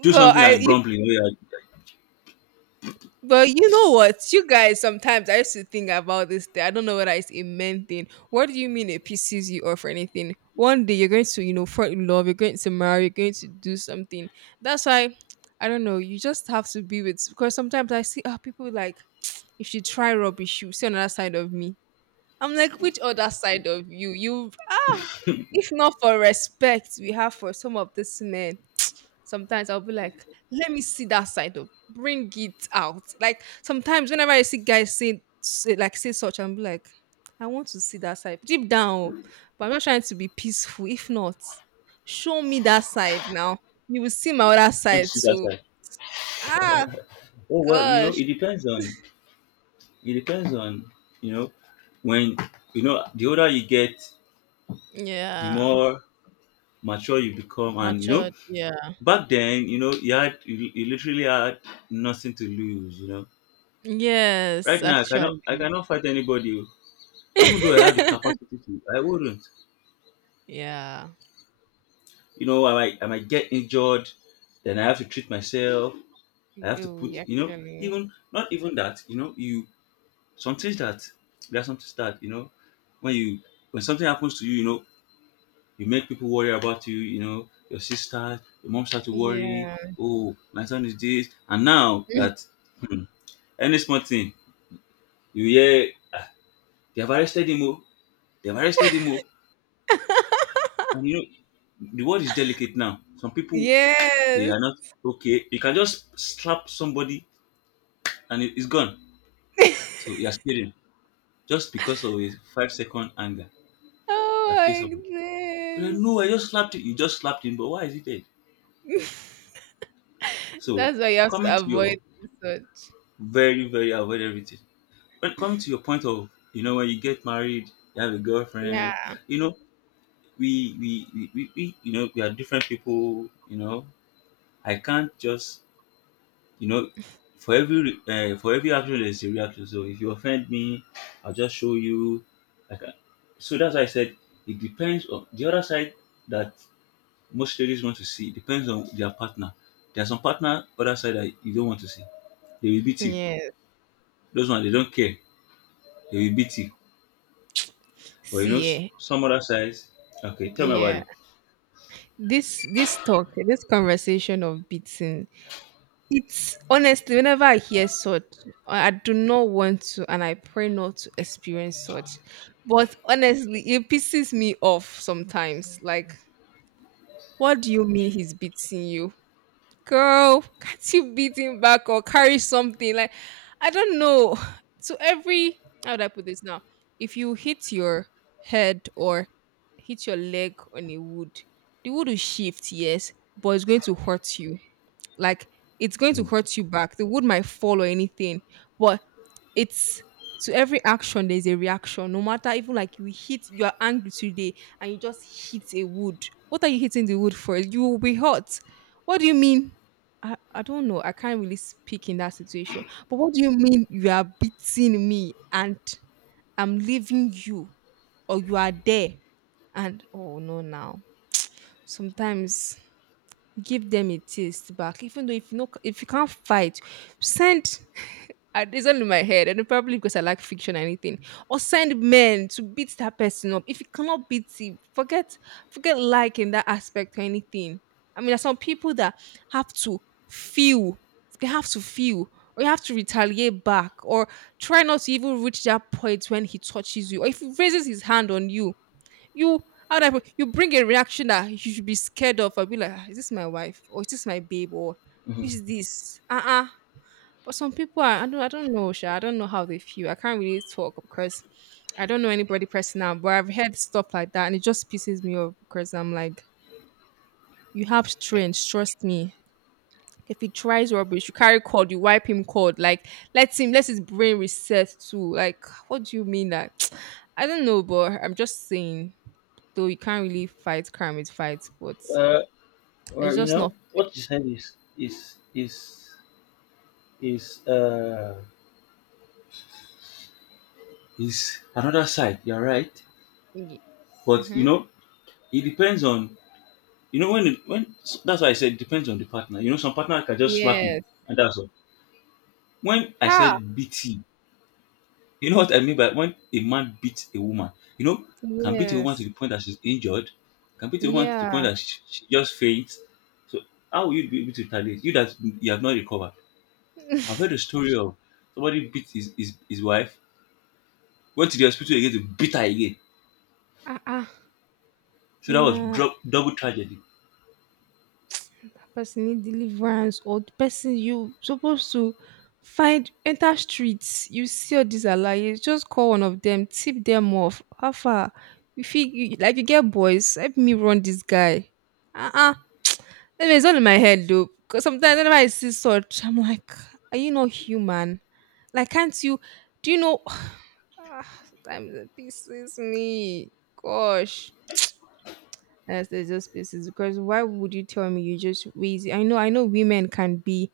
[SPEAKER 1] Do something
[SPEAKER 2] I,
[SPEAKER 1] and grumbling. Oh, yeah.
[SPEAKER 2] but you know what? You guys, sometimes I used to think about this thing. I don't know whether it's a men thing. What do you mean it pisses you off or anything? One day you're going to, you know, fall in love, you're going to marry, you're going to do something. That's why, I don't know, you just have to be with, because sometimes I see, ah, people like, if you try rubbish, you see another side of me. I'm like, which other side of you? You, ah, if not for respect we have for some of these men, sometimes I'll be like, let me see that side of, bring it out. Like sometimes whenever I see guys say such, I'm like, I want to see that side. Deep down, oh, but I'm not trying to be peaceful. If not, show me that side now. You will see my other
[SPEAKER 1] Don't
[SPEAKER 2] side
[SPEAKER 1] sit that
[SPEAKER 2] too.
[SPEAKER 1] side.
[SPEAKER 2] Ah,
[SPEAKER 1] Oh well, you know,
[SPEAKER 2] gosh.
[SPEAKER 1] it depends on. It depends on. You know, when you know the older you get, the
[SPEAKER 2] Yeah.
[SPEAKER 1] more mature you become, and you know
[SPEAKER 2] Matured. Yeah.
[SPEAKER 1] back then, you know, you, you literally had nothing to lose. You know,
[SPEAKER 2] Yes,
[SPEAKER 1] right now
[SPEAKER 2] actually.
[SPEAKER 1] I cannot fight anybody, oh. Even though I have the capacity to. I wouldn't.
[SPEAKER 2] Yeah.
[SPEAKER 1] You know, I might get injured, then I have to treat myself, I have to put,
[SPEAKER 2] You
[SPEAKER 1] you know,
[SPEAKER 2] actually.
[SPEAKER 1] even not even that, you know, you some things that there are some things that, you know, when you when something happens to you, you know, you make people worry about you, you know, your sister, your mom start to worry,
[SPEAKER 2] Yeah.
[SPEAKER 1] oh, my son is this. And now that any small thing, you hear they've arrested him, oh, they've arrested him. Oh. And you know, the world is delicate now. Some people they
[SPEAKER 2] Yes.
[SPEAKER 1] are not okay. You can just slap somebody and it's gone. So you're scared just because of a 5 second anger. That case of
[SPEAKER 2] Oh my
[SPEAKER 1] you're like, no, I just slapped him. You just slapped him, but why is he dead?
[SPEAKER 2] goodness.
[SPEAKER 1] So
[SPEAKER 2] That's why you have
[SPEAKER 1] coming
[SPEAKER 2] to
[SPEAKER 1] to your
[SPEAKER 2] avoid such.
[SPEAKER 1] very, very avoid everything. But coming to your point of, you know, when you get married, you have a
[SPEAKER 2] Yeah.
[SPEAKER 1] girlfriend, you know, we you know, we are different people, you know. I can't just you know, for every for every action there's a reaction. So if you offend me, I'll just show you. I can so that's why I said it depends on the other side that most ladies want to see. It depends on their partner. There are some partner other side that you don't want to see, they will beat you.
[SPEAKER 2] Yes.
[SPEAKER 1] Those ones they don't care, they will beat you. But you know,
[SPEAKER 2] See, eh,
[SPEAKER 1] some other sides. Okay, tell me about
[SPEAKER 2] yeah.
[SPEAKER 1] it.
[SPEAKER 2] This talk, this conversation of beating, it's honestly whenever I hear such, I do not want to, and I pray not to experience such. But honestly, it pisses me off sometimes. Like, what do you mean he's beating you? Girl, can't you beat him back or carry something? Like, I don't know. So every, how would I put this now? If you hit your head or hit your leg on a wood, the wood will shift, yes, but it's going to hurt you. Like, it's going to hurt you back. The wood might fall or anything, but it's, to every action there's a reaction. No matter, even like you hit, you are angry today and you just hit a wood. What are you hitting the wood for? You will be hurt. What do you mean? I don't know. I can't really speak in that situation. But what do you mean you are beating me and I'm leaving you or you are there? And oh no, now sometimes give them a taste back, even though, if you know, if you can't fight, send. It's only in my head and probably because I like fiction or anything, or send men to beat that person up if you cannot beat it. Forget, forget, like in that aspect or anything. I mean, there's some people that have to feel, they have to feel, or you have to retaliate back, or try not to even reach that point when he touches you or if he raises his hand on you. You, how do I put, you bring a reaction that you should be scared of. I'll be like, "Ah, is this my wife? Or is this my babe? Or which is
[SPEAKER 1] Mhm.
[SPEAKER 2] this? Uh-uh." But some people are, I don't know, Sha. I don't know how they feel. I can't really talk because I don't know anybody personal, but I've heard stuff like that and it just pisses me off because I'm like, you have strength, trust me. If he tries rubbish, you carry cord, you wipe him cord. Like, let him, let his brain reset too. Like, what do you mean that? I don't know, but I'm just saying. Though you can't really fight crime with fights, but
[SPEAKER 1] Uh,
[SPEAKER 2] it's
[SPEAKER 1] well, you
[SPEAKER 2] just not.
[SPEAKER 1] know what you said is is is another side. You're right, but you
[SPEAKER 2] Mm-hmm.
[SPEAKER 1] know, it depends on you know when it, when that's why I said it depends on the partner. You know, some partner can just slap you,
[SPEAKER 2] Yes.
[SPEAKER 1] and that's all. When I
[SPEAKER 2] Ha.
[SPEAKER 1] said BT, you know what I mean by when a man beats a woman? You know, can beat a woman to
[SPEAKER 2] Yes.
[SPEAKER 1] the point that she's injured, can beat a woman to the point
[SPEAKER 2] Yeah.
[SPEAKER 1] that she just faints. So how will you be able to retaliate? You that you have not recovered. I've heard a story of somebody beat his wife, went to the hospital again to beat her again.
[SPEAKER 2] Ah, ah.
[SPEAKER 1] So that was
[SPEAKER 2] Yeah.
[SPEAKER 1] double tragedy.
[SPEAKER 2] Person need deliverance, or the person, you supposed to find, enter streets, you see all these alaye, just call one of them, tip them off. How far, you feel you, like, you get boys, help me run this guy. Uh-uh. Anyway, it's all in my head though, because sometimes whenever I see such I'm like, are you not human? Like, can't you, do you know? Ah, sometimes it pisses me, gosh. Yes, there's just spaces because why would you tell me you just lazy? I know, women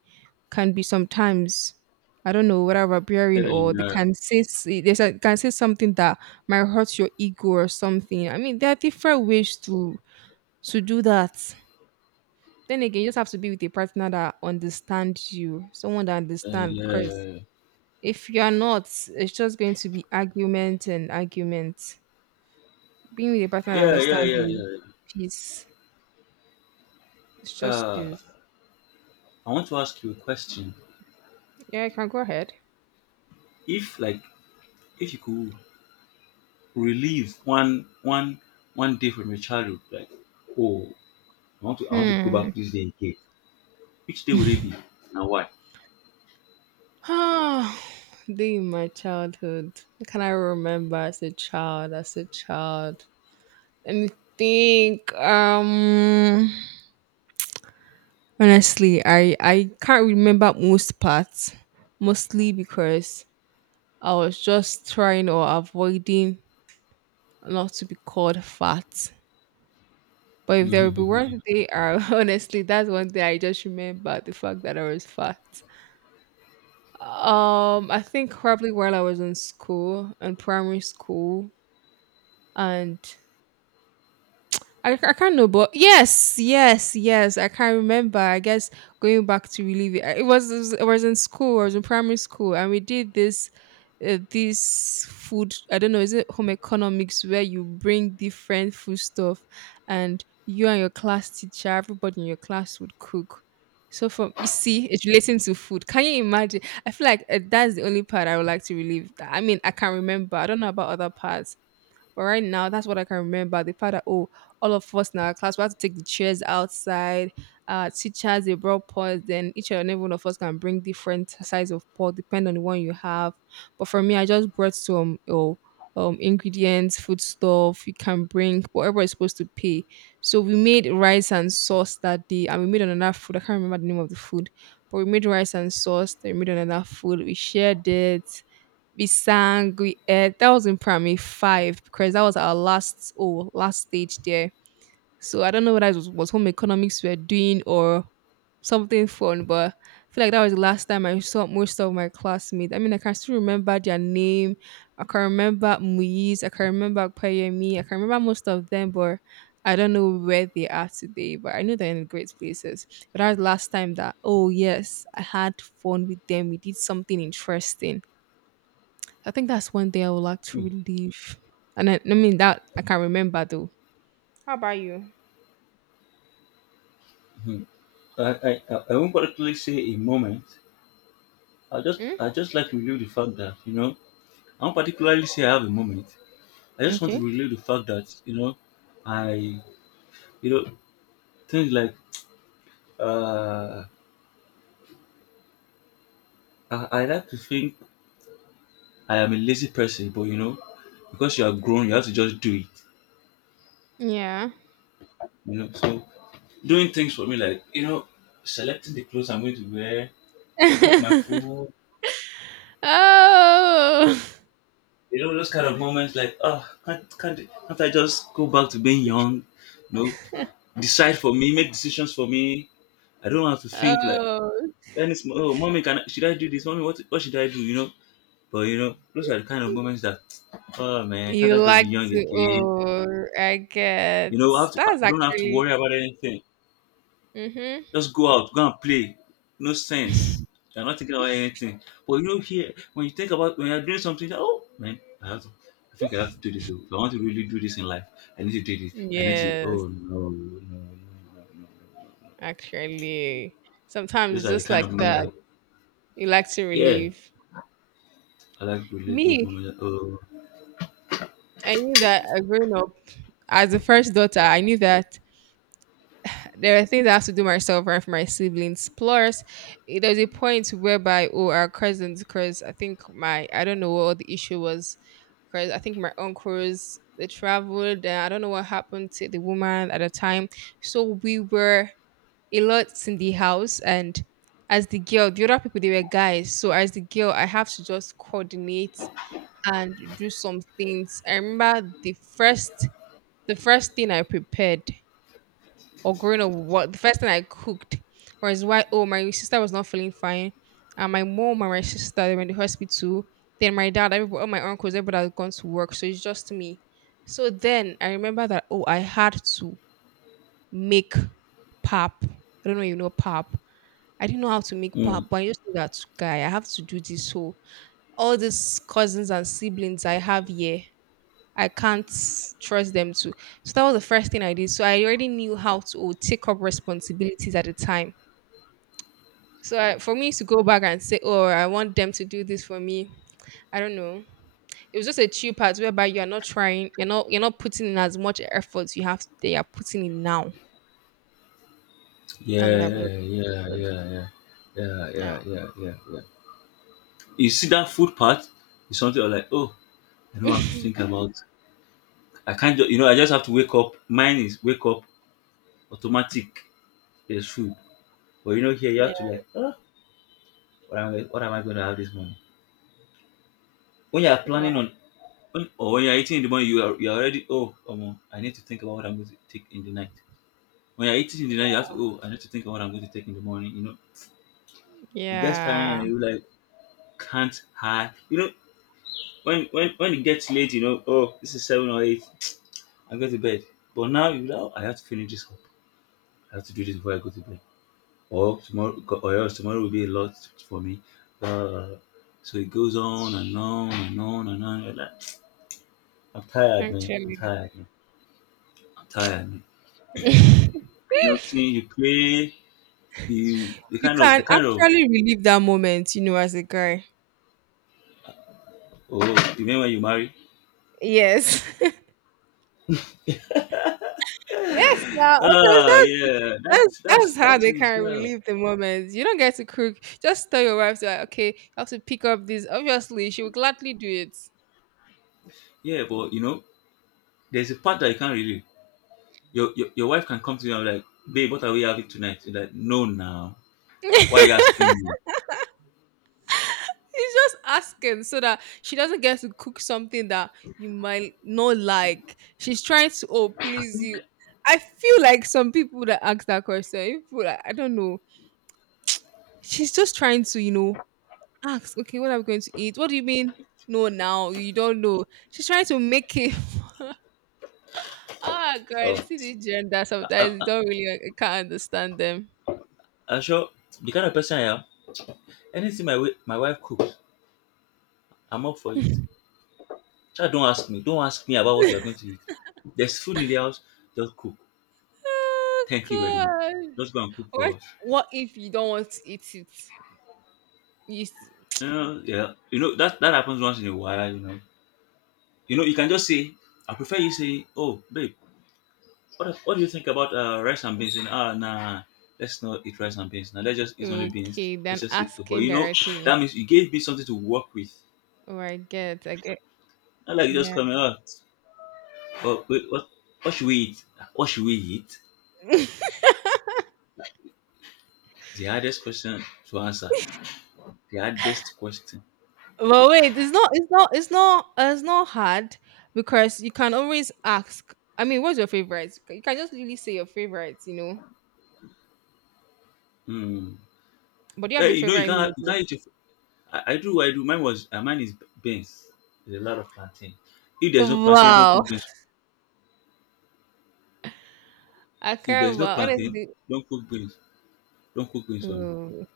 [SPEAKER 2] can be sometimes. I don't know whether
[SPEAKER 1] Yeah,
[SPEAKER 2] barbarian, or they
[SPEAKER 1] yeah,
[SPEAKER 2] can say they can say something that might hurt your ego or something. I mean, there are different ways to do that. Then again, you just have to be with a partner that understands you, someone that understands. Because if you are not, it's just going to be argument and argument. Being with a partner that
[SPEAKER 1] yeah, yeah,
[SPEAKER 2] understands
[SPEAKER 1] yeah, yeah.
[SPEAKER 2] you,
[SPEAKER 1] yeah.
[SPEAKER 2] peace. It's just
[SPEAKER 1] Uh,
[SPEAKER 2] peace.
[SPEAKER 1] I want to ask you a question.
[SPEAKER 2] Yeah, I can go ahead.
[SPEAKER 1] If like, if you could relive one day from your childhood, like, oh, I want to go
[SPEAKER 2] Hmm.
[SPEAKER 1] back this day again. Which day would it be and why?
[SPEAKER 2] During my childhood, what can I remember as a child? As a child, let me think. Honestly, I can't remember most parts, mostly because I was just trying or avoiding not to be called fat. But if there will be one day, I honestly, that's one day I just remember the fact that I was fat. I think probably while I was in school, in primary school, and I can't know, but yes, yes, yes. I can't remember. I guess going back to relieve it. It was it was in school. I was in primary school, and we did this this food. I don't know. Is it home economics where you bring different food stuff, and you and your class teacher, everybody in your class would cook? So from, you see, it's relating to food. Can you imagine? I feel like that's the only part I would like to relieve. I mean, I can't remember. I don't know about other parts, but right now, that's what I can remember. The fact that oh, all of us in our class we had to take the chairs outside. Teachers they brought pots. Then each and every one of us can bring different size of pot, depending on the one you have. But for me, I just brought some oh, ingredients, food stuff. You can bring whatever is supposed to pay. So we made rice and sauce that day, and we made another food. I can't remember the name of the food, but we made rice and sauce. They made another food. We shared it, we sang, we that was in primary five, because that was our last oh last stage there. So I don't know whether it was home economics we were doing or something fun, but I feel like that was the last time I saw most of my classmates. I mean, I can still remember their name. I can remember Muiz, I can remember Payemi. I can remember most of them, but I don't know where they are today, but I know they're in great places. But that was the last time that, oh yes, I had fun with them. We did something interesting. I think that's one day I would like to relive. And I mean that I can not remember though. How about you?
[SPEAKER 1] Mm-hmm. I I won't particularly say a moment. I just
[SPEAKER 2] Mm?
[SPEAKER 1] like to relive the fact that, you know, I won't particularly say I have a moment. I just want
[SPEAKER 2] Okay.
[SPEAKER 1] to relive the fact that, you know, I you know, things like uh I like to think I am a lazy person, but you know, because you are grown you have to just do it.
[SPEAKER 2] Yeah.
[SPEAKER 1] You know, so doing things for me like, you know, selecting the clothes I'm going to wear, cook my food.
[SPEAKER 2] Oh.
[SPEAKER 1] You know those kind of moments like, oh, can't I just go back to being young? No, decide for me, make decisions for me. I don't have to think like
[SPEAKER 2] Oh.
[SPEAKER 1] any small. Oh, mommy, can I, should I do this? Mommy, what should I do? You know. But you know, those are the kind of moments that, oh man, can't
[SPEAKER 2] You
[SPEAKER 1] I just be
[SPEAKER 2] like
[SPEAKER 1] young
[SPEAKER 2] to
[SPEAKER 1] again?
[SPEAKER 2] oh, I get,
[SPEAKER 1] You know, I
[SPEAKER 2] that's
[SPEAKER 1] don't have to
[SPEAKER 2] actually,
[SPEAKER 1] worry about anything.
[SPEAKER 2] mm-hmm.
[SPEAKER 1] Just go out, go and play. No sense. You're not thinking about anything. But you know, here, when you think about when you're doing something, like, oh man, I have to. I think I have to do this. Oh. If I want to really do this in life, I need to do this. I need to.
[SPEAKER 2] Yes,
[SPEAKER 1] Oh no, no, no, no, no. No."
[SPEAKER 2] actually. Sometimes
[SPEAKER 1] Those
[SPEAKER 2] it's
[SPEAKER 1] are the
[SPEAKER 2] just
[SPEAKER 1] kind of
[SPEAKER 2] like
[SPEAKER 1] moments
[SPEAKER 2] that.
[SPEAKER 1] that,
[SPEAKER 2] You like to
[SPEAKER 1] yeah,
[SPEAKER 2] relieve.
[SPEAKER 1] I like really those
[SPEAKER 2] Me,
[SPEAKER 1] moments. That, oh,
[SPEAKER 2] I knew that growing up as the first daughter, I knew that there are things I have to do myself and for my siblings. Plus, eh, there's a point whereby oh our cousins, because I think my, I don't know what the issue was, because I think my uncles they traveled. And I don't know what happened to the woman at the time. So we were a lot in the house, and as the girl, the other people they were guys. So as the girl, I have to just coordinate and do some things. I remember the first, the first thing I prepared, or growing up, what the first thing I cooked was, why oh my sister was not feeling fine, and my mom and my sister they were in the hospital. Then my dad, everybody, all my uncles, everybody had gone to work, so it's just me. So then I remember that oh I had to make pap. I don't know if you know pap. I didn't know how to make
[SPEAKER 1] mm,
[SPEAKER 2] pap, but I just knew that guy, I have to do this. So all these cousins and siblings I have here, I can't trust them to. So that was the first thing I did. So I already knew how to oh, take up responsibilities at the time. So I, for me to go back and say, "Oh, I want them to do this for me," I don't know. It was just a chill part whereby you are not trying, you're not putting in as much effort you have. They are putting in now. That's what I've
[SPEAKER 1] yeah, yeah, yeah,
[SPEAKER 2] learned.
[SPEAKER 1] yeah, yeah,
[SPEAKER 2] Yeah.
[SPEAKER 1] yeah, yeah, yeah, yeah. You see that food part is something I like. Oh, I don't have to think about. I can't. Just, you know, I just have to wake up. Mine is wake up automatic there's food. But you know, here you have
[SPEAKER 2] Yeah.
[SPEAKER 1] to like, ah, what am I going to have this morning? When you are
[SPEAKER 2] Wow.
[SPEAKER 1] planning on, when, or when you are eating in the morning, you are already I need to think about what I'm going to take in the night. When you are eating in the night, you have to oh, I need to think about what I'm going to take in the morning. It gets tiring
[SPEAKER 2] Yeah.
[SPEAKER 1] and you like can't hide. You know, when it gets late, you know, oh, this is seven or eight. I'm going to bed. But now you know, I have to finish this up. I have to do this before I go to bed, or tomorrow, or else tomorrow will be a lot for me. Uh, so it goes on and on and on and on. You're like, I'm tired, man. I'm
[SPEAKER 2] Actually,
[SPEAKER 1] tired, man. I'm tired, man.
[SPEAKER 2] you
[SPEAKER 1] And you know, thing you play, you the kind of the
[SPEAKER 2] can
[SPEAKER 1] kind of
[SPEAKER 2] actually relive that moment, you know, as a guy.
[SPEAKER 1] oh, you mean when you marry?
[SPEAKER 2] Yes. Yes, now, of course,
[SPEAKER 1] Ah,
[SPEAKER 2] that's
[SPEAKER 1] yeah,
[SPEAKER 2] that's
[SPEAKER 1] that's that's
[SPEAKER 2] that's how
[SPEAKER 1] that's
[SPEAKER 2] they
[SPEAKER 1] what it's,
[SPEAKER 2] can
[SPEAKER 1] yeah,
[SPEAKER 2] relieve the moment. You don't get to cook. Just tell your wife like, okay, you have to pick up this. Obviously, she will gladly do it.
[SPEAKER 1] yeah. But you know, there's a part that you can't really. Your wife can come to you and be like, babe, what are we having tonight? You're like, no, now. Why are you asking me?
[SPEAKER 2] He's just asking so that she doesn't get to cook something that you might not like. She's trying to oh please you. I feel like some people that ask that question, people like I don't know. She's just trying to, you know, ask, okay, what are we going to eat? What do you mean? No, now you don't know. She's trying to make it. Oh God,
[SPEAKER 1] Oh,
[SPEAKER 2] you see this gender sometimes you don't really like, can't understand them.
[SPEAKER 1] I'm sure the kind of person I am. Anything my wife cooks, I'm up for it. Child, don't ask me. Don't ask me about what we are going to eat. There's food in the house. Just cook.
[SPEAKER 2] Oh
[SPEAKER 1] Thank you very much.
[SPEAKER 2] God!
[SPEAKER 1] Just go and cook for
[SPEAKER 2] What
[SPEAKER 1] us.
[SPEAKER 2] what if you don't want to eat it? You s-
[SPEAKER 1] You know, yeah. You know that that happens once in a while. You know. You know, you can just say, I prefer you say, oh babe, what do you think about rice and beans? And ah nah, let's not eat rice and beans. Now let's just eat only beans.
[SPEAKER 2] okay?
[SPEAKER 1] Let's
[SPEAKER 2] Then
[SPEAKER 1] just eat. But
[SPEAKER 2] asking
[SPEAKER 1] you know, that
[SPEAKER 2] directly.
[SPEAKER 1] means you gave me something to work with.
[SPEAKER 2] Oh, I get, I get.
[SPEAKER 1] Not like you just
[SPEAKER 2] Yeah.
[SPEAKER 1] coming out. Oh, wait, what should we eat? What should we eat? The hardest question to answer. The hardest question.
[SPEAKER 2] But wait, it's not, it's not, it's not, it's not hard because you can always ask. I mean, what's your favorite? You can just really say your favorites.
[SPEAKER 1] Hmm.
[SPEAKER 2] But do you have
[SPEAKER 1] Hey,
[SPEAKER 2] your
[SPEAKER 1] you know, you
[SPEAKER 2] favorite
[SPEAKER 1] can't,
[SPEAKER 2] meal, though?
[SPEAKER 1] I do, I do. Mine was, mine is beans. There's a lot of plantain. If there's no plantain, don't
[SPEAKER 2] Wow.
[SPEAKER 1] cook beans.
[SPEAKER 2] I
[SPEAKER 1] If there's
[SPEAKER 2] can't.
[SPEAKER 1] no
[SPEAKER 2] Wow.
[SPEAKER 1] plantain,
[SPEAKER 2] Honestly,
[SPEAKER 1] don't cook beans. Don't cook beans for me.
[SPEAKER 2] oh,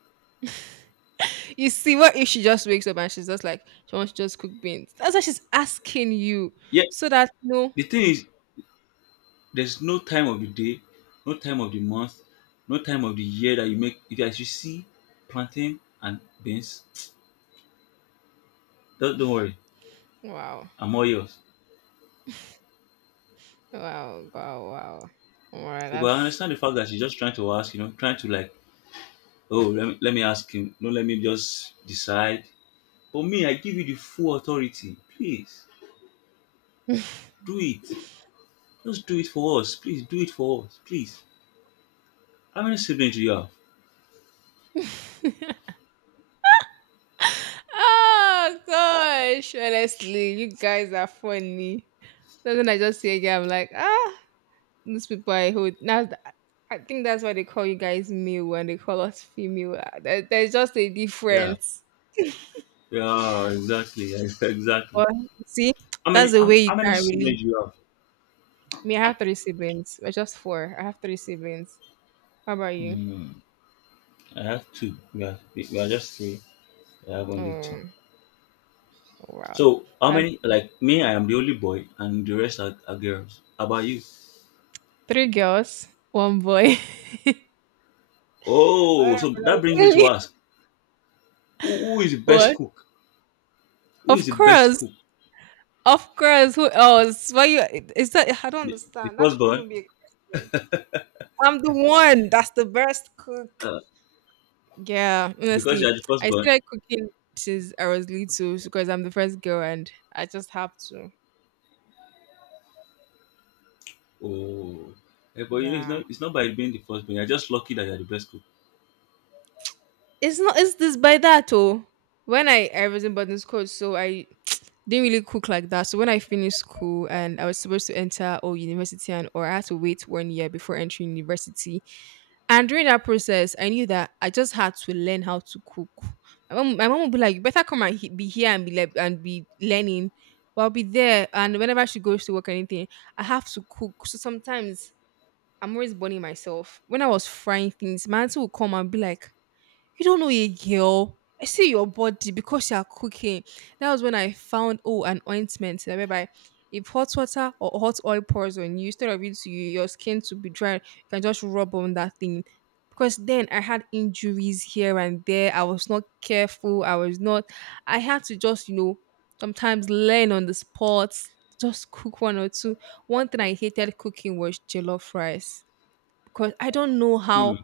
[SPEAKER 2] you see, what if she just wakes up and she's just like, she wants to just cook beans? That's why she's asking you.
[SPEAKER 1] Yeah,
[SPEAKER 2] So that, no.
[SPEAKER 1] the thing is, there's no time of the day, no time of the month, no time of the year that you make. If as you see plantain and beans, don't worry,
[SPEAKER 2] Wow.
[SPEAKER 1] I'm all yours.
[SPEAKER 2] Wow. Wow. Wow. Wow.
[SPEAKER 1] So, but I
[SPEAKER 2] That's.
[SPEAKER 1] understand the fact that she's just trying to ask, you know, trying to like, oh, let me ask him. No, let me just decide. But me, I give you the full authority. Please do it. Just do it for us. Please do it for us. Please. How many siblings do you have?
[SPEAKER 2] Oh, gosh. Honestly, you guys are funny. Something I just see again, I'm like, ah, these people I hold. Now, I think that's why they call you guys male when they call us female. Ah, there's just a
[SPEAKER 1] Yeah.
[SPEAKER 2] difference.
[SPEAKER 1] Yeah, exactly. Exactly.
[SPEAKER 2] But see, that's the way you
[SPEAKER 1] How
[SPEAKER 2] can
[SPEAKER 1] many
[SPEAKER 2] not really.
[SPEAKER 1] siblings do you have?
[SPEAKER 2] Me, I have three siblings. We're just four. I have three siblings. How about you?
[SPEAKER 1] Hmm. I have two. We are just three. I have only two.
[SPEAKER 2] Mm. Oh, wow.
[SPEAKER 1] So how
[SPEAKER 2] I have
[SPEAKER 1] many like me, I am the only boy and the rest are girls. How about you?
[SPEAKER 2] three girls, one boy. But I
[SPEAKER 1] Oh, so that brings me to
[SPEAKER 2] really?
[SPEAKER 1] ask who is the best
[SPEAKER 2] What?
[SPEAKER 1] cook? Who is
[SPEAKER 2] Of
[SPEAKER 1] the best
[SPEAKER 2] course.
[SPEAKER 1] cook?
[SPEAKER 2] Of course. Who else? Why you? Is that? I don't
[SPEAKER 1] The, the
[SPEAKER 2] understand. That should
[SPEAKER 1] firstborn?
[SPEAKER 2] even be a question. I'm the one that's the best cook.
[SPEAKER 1] Uh,
[SPEAKER 2] Yeah,
[SPEAKER 1] because you
[SPEAKER 2] honestly,
[SPEAKER 1] are the
[SPEAKER 2] I
[SPEAKER 1] firstborn.
[SPEAKER 2] started cooking since I was little because I'm the first girl and I just have to.
[SPEAKER 1] Oh, eh, but you know, it's not
[SPEAKER 2] Yeah.
[SPEAKER 1] it's not by being the first born. You're just lucky that you're the best cook.
[SPEAKER 2] It's not. It's this by that oh. When I was in boarding school, so I didn't really cook like that. So when I finished school and I was supposed to enter or university and or I had to wait 1 year before entering university, and during that process, I knew that I just had to learn how to cook. My mom would be like, "You better come and be here and be learning." But I'll be there, and whenever she goes to work or anything, I have to cook. So sometimes I'm always burning myself. When I was frying things, my auntie would come and be like, you don't know a girl. I see your body because you are cooking. That was when I found oh an ointment that whereby if hot water or hot oil pours on you, instead of it to you, your skin to be dry, you can just rub on that thing. Because then I had injuries here and there. I was not careful. I was not. I had to just sometimes learn on the spot. Just cook one or two. One thing I hated cooking was jollof rice because I don't know
[SPEAKER 1] Hmm.
[SPEAKER 2] how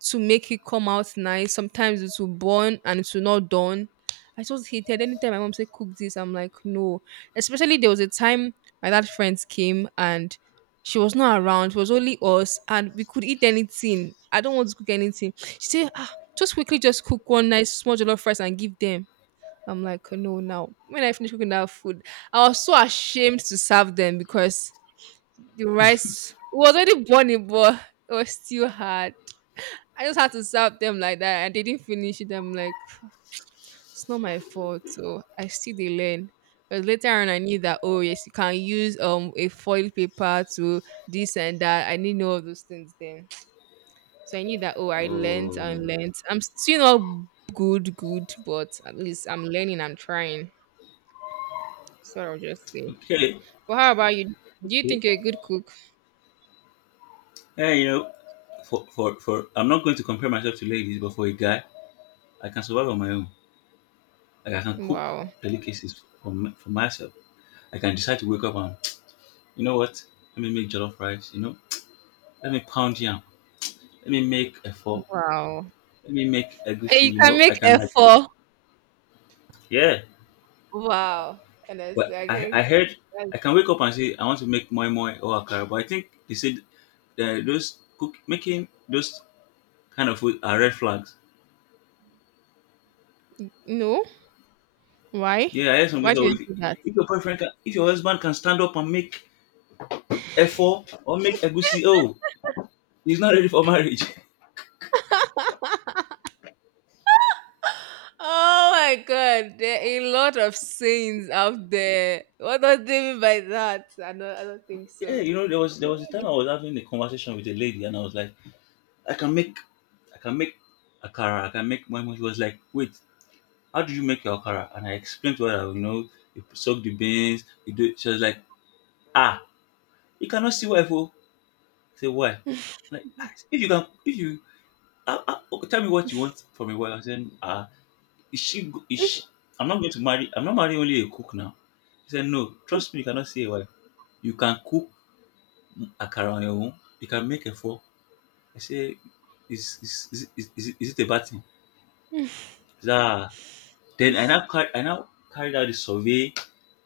[SPEAKER 2] to make it come out nice. Sometimes it will burn and it will not done. I just hated anytime my mom said cook this, I'm like, no. Especially there was a time my dad friends came and she was not around. It was only us and we could eat anything. I don't want to cook anything. She said, ah, just quickly just cook one nice small jollof rice and give them. I'm like, no, now. When I finished cooking that food, I was so ashamed to serve them because the rice it was already burning, but it was still hard. I just had to serve them like that. I didn't finish it. I'm like, it's not my fault. So I still they learn. But later on, I knew that oh yes, you can use a foil paper to this and that. I didn't know all those things then. So I knew that oh I learned and learned. I'm still not good, good, but at least I'm learning. I'm trying. So I'll just say.
[SPEAKER 1] Okay.
[SPEAKER 2] But how about you? Do you think you're a good cook?
[SPEAKER 1] Hey, you know, for I'm not going to compare myself to ladies, but for a guy, I can survive on my own. Like I can cook
[SPEAKER 2] Wow,
[SPEAKER 1] delicacies for myself. I can decide to wake up and you know what? Let me make jollof rice. You know, let me pound yam. Let me make a four.
[SPEAKER 2] wow.
[SPEAKER 1] Let me make
[SPEAKER 2] And
[SPEAKER 1] egusi.
[SPEAKER 2] you
[SPEAKER 1] You
[SPEAKER 2] can
[SPEAKER 1] know, I
[SPEAKER 2] make
[SPEAKER 1] can like
[SPEAKER 2] effort.
[SPEAKER 1] yeah.
[SPEAKER 2] Wow.
[SPEAKER 1] But
[SPEAKER 2] Honestly, I
[SPEAKER 1] I
[SPEAKER 2] think
[SPEAKER 1] heard
[SPEAKER 2] that's.
[SPEAKER 1] I can wake up and say I want to make moi moi or akara, but I think they said the, those cook making those kind of food are red flags.
[SPEAKER 2] No? Why?
[SPEAKER 1] Yeah, I heard some
[SPEAKER 2] Why do
[SPEAKER 1] people
[SPEAKER 2] you
[SPEAKER 1] say, oh,
[SPEAKER 2] say that?
[SPEAKER 1] if your boyfriend can, if your husband can stand up and make effort or make egusi, oh, he's not ready for marriage.
[SPEAKER 2] Oh my god, there are a lot of sayings out there. What does they mean by that? I don't think
[SPEAKER 1] Yeah,
[SPEAKER 2] so.
[SPEAKER 1] you know, there was a
[SPEAKER 2] Yeah,
[SPEAKER 1] time I was having a conversation with a lady and I was like, I can make, I can make akara, I can make my. She was like, wait, how do you make your akara? And I explained to her, you know, you soak the beans, you do. She was like, ah, you cannot see wife, oh. I say why? Like ah, if you ah, ah, okay, tell me what you want from a wife. I said, ah, is she, go- is she, I'm not going to marry, I'm not marrying only a cook now. He said, no, trust me, you cannot see a wife. You can cook akara on your own. You can make a four. I said, is it a bad thing? He said, ah. Then I now carried out the survey.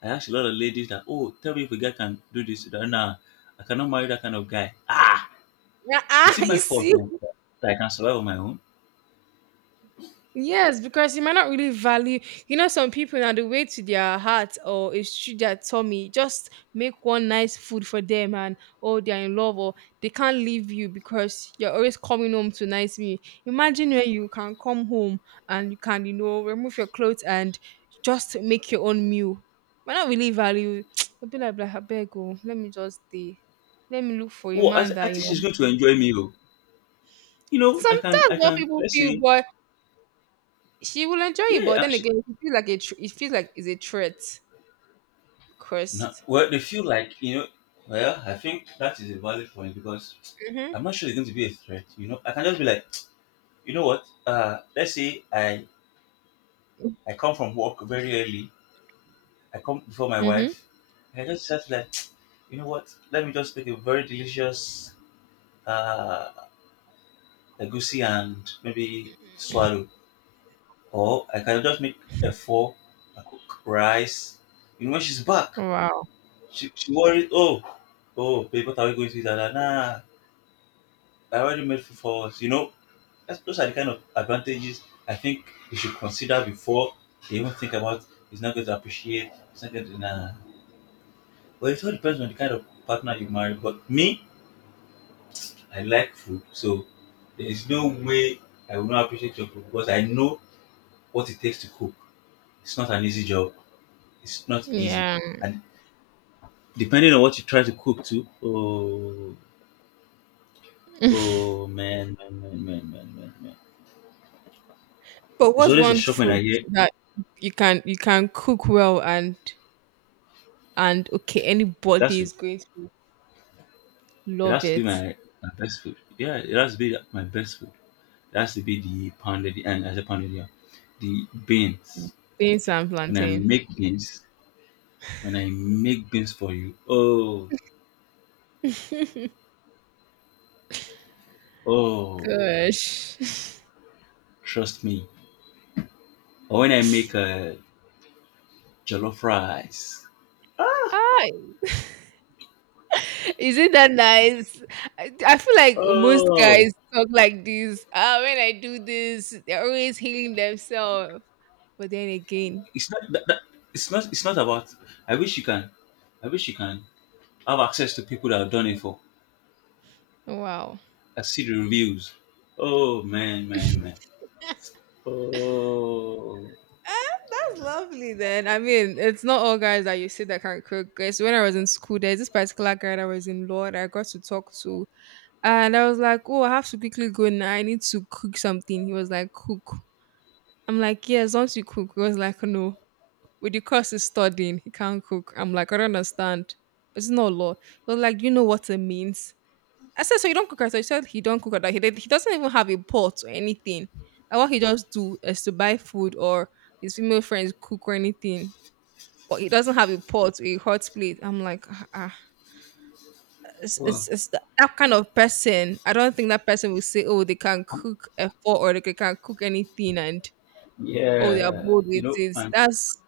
[SPEAKER 1] I asked a lot of ladies that, oh, tell me if a guy can do this. They said, nah, I cannot marry that kind of guy. Ah, is it my
[SPEAKER 2] I
[SPEAKER 1] fault
[SPEAKER 2] see.
[SPEAKER 1] now that I can survive on my own?
[SPEAKER 2] Yes, because you might not really value, you know, some people now the way to their heart or it's through their tummy. Just make one nice food for them, and oh, they're in love, or they can't leave you because you're always coming home to nice meal. Imagine where you can come home and you can remove your clothes and just make your own meal. Might not really value. You'll be like, I beg, oh, let me just stay. Let me look for a
[SPEAKER 1] Oh, I
[SPEAKER 2] man
[SPEAKER 1] said, I
[SPEAKER 2] that you
[SPEAKER 1] think
[SPEAKER 2] know.
[SPEAKER 1] she's going to enjoy me, oh. You know,
[SPEAKER 2] Sometimes what people
[SPEAKER 1] let's
[SPEAKER 2] feel,
[SPEAKER 1] say,
[SPEAKER 2] but she will enjoy it,
[SPEAKER 1] yeah.
[SPEAKER 2] but then
[SPEAKER 1] I-
[SPEAKER 2] again, it feels like a tr- it feels like it's a threat
[SPEAKER 1] No,
[SPEAKER 2] because.
[SPEAKER 1] well, they feel like, you know, well, I think that is a valid point because
[SPEAKER 2] Mhm.
[SPEAKER 1] I'm not sure it's going to be a threat. You know, I can just be like, you know what? I come from work very early. I come before my
[SPEAKER 2] Mhm.
[SPEAKER 1] wife. I can just be like, you know what? Let me just make a very delicious uh, egusi and maybe swallow. Or I can just make a four, I cook rice. You know, when she's back,
[SPEAKER 2] Wow.
[SPEAKER 1] worried, oh, oh, babe, what are we going to eat? Nah, nah, nah. I already, you know, that's, those are the kind of advantages I think before they even think about he's not going to appreciate. It's not going to, well, it all depends on the kind of partner you marry. But me, I like food, so there is no way I will not appreciate your food because I know what it takes to cook. It's not an easy job. It's not easy,
[SPEAKER 2] Yeah.
[SPEAKER 1] and depending on what you try to cook too. Oh, oh, man, man, man, man, man, man, man.
[SPEAKER 2] But
[SPEAKER 1] It's
[SPEAKER 2] what's
[SPEAKER 1] always a
[SPEAKER 2] one
[SPEAKER 1] shock when
[SPEAKER 2] food
[SPEAKER 1] I hear
[SPEAKER 2] that you can cook well and okay
[SPEAKER 1] that's
[SPEAKER 2] anybody
[SPEAKER 1] it.
[SPEAKER 2] is going to
[SPEAKER 1] It
[SPEAKER 2] love
[SPEAKER 1] has to be
[SPEAKER 2] it?
[SPEAKER 1] my, my best food. Yeah, it has to be my best food. That has to be the pounded and as a pounded yam. The beans.
[SPEAKER 2] Beans and
[SPEAKER 1] When I
[SPEAKER 2] plantain.
[SPEAKER 1] make beans, when I make beans for you, oh, oh,
[SPEAKER 2] Gosh.
[SPEAKER 1] trust me. Or when I make a jollof rice,
[SPEAKER 2] Ah, isn't that nice? I feel like most
[SPEAKER 1] oh,
[SPEAKER 2] guys talk like this. Ah, when I do this, they're always healing themselves. But then again,
[SPEAKER 1] it's not that, that- it's not about. I wish you can. I wish you can have access to people that have done it for.
[SPEAKER 2] wow.
[SPEAKER 1] I see the reviews. Oh, man, man, man. Oh,
[SPEAKER 2] That's lovely then. I mean, it's not all guys that you see that can cook. It's when I was in school, there's this particular guy that was in law that I got to talk to. And I was like, oh, I have to quickly go now. I need to cook something. He was like, cook. I'm like, yes, once you cook. He was like, no. With the course he's studying, he can't cook. I'm like, I don't understand. It's not law. He was like, do you know what it means? I said, so you don't cook rice. So he said he don't cook at that. He doesn't even have a pot or anything. That what he just do is to buy food or his female friends cook or anything. But he doesn't have a pot or a hot plate. I'm like, ah, ah. It's that, kind of person. I don't think that person will say, oh, they can cook a pot or they can cook anything and oh, they are
[SPEAKER 1] yeah,
[SPEAKER 2] bored
[SPEAKER 1] you
[SPEAKER 2] with
[SPEAKER 1] know,
[SPEAKER 2] it. That's,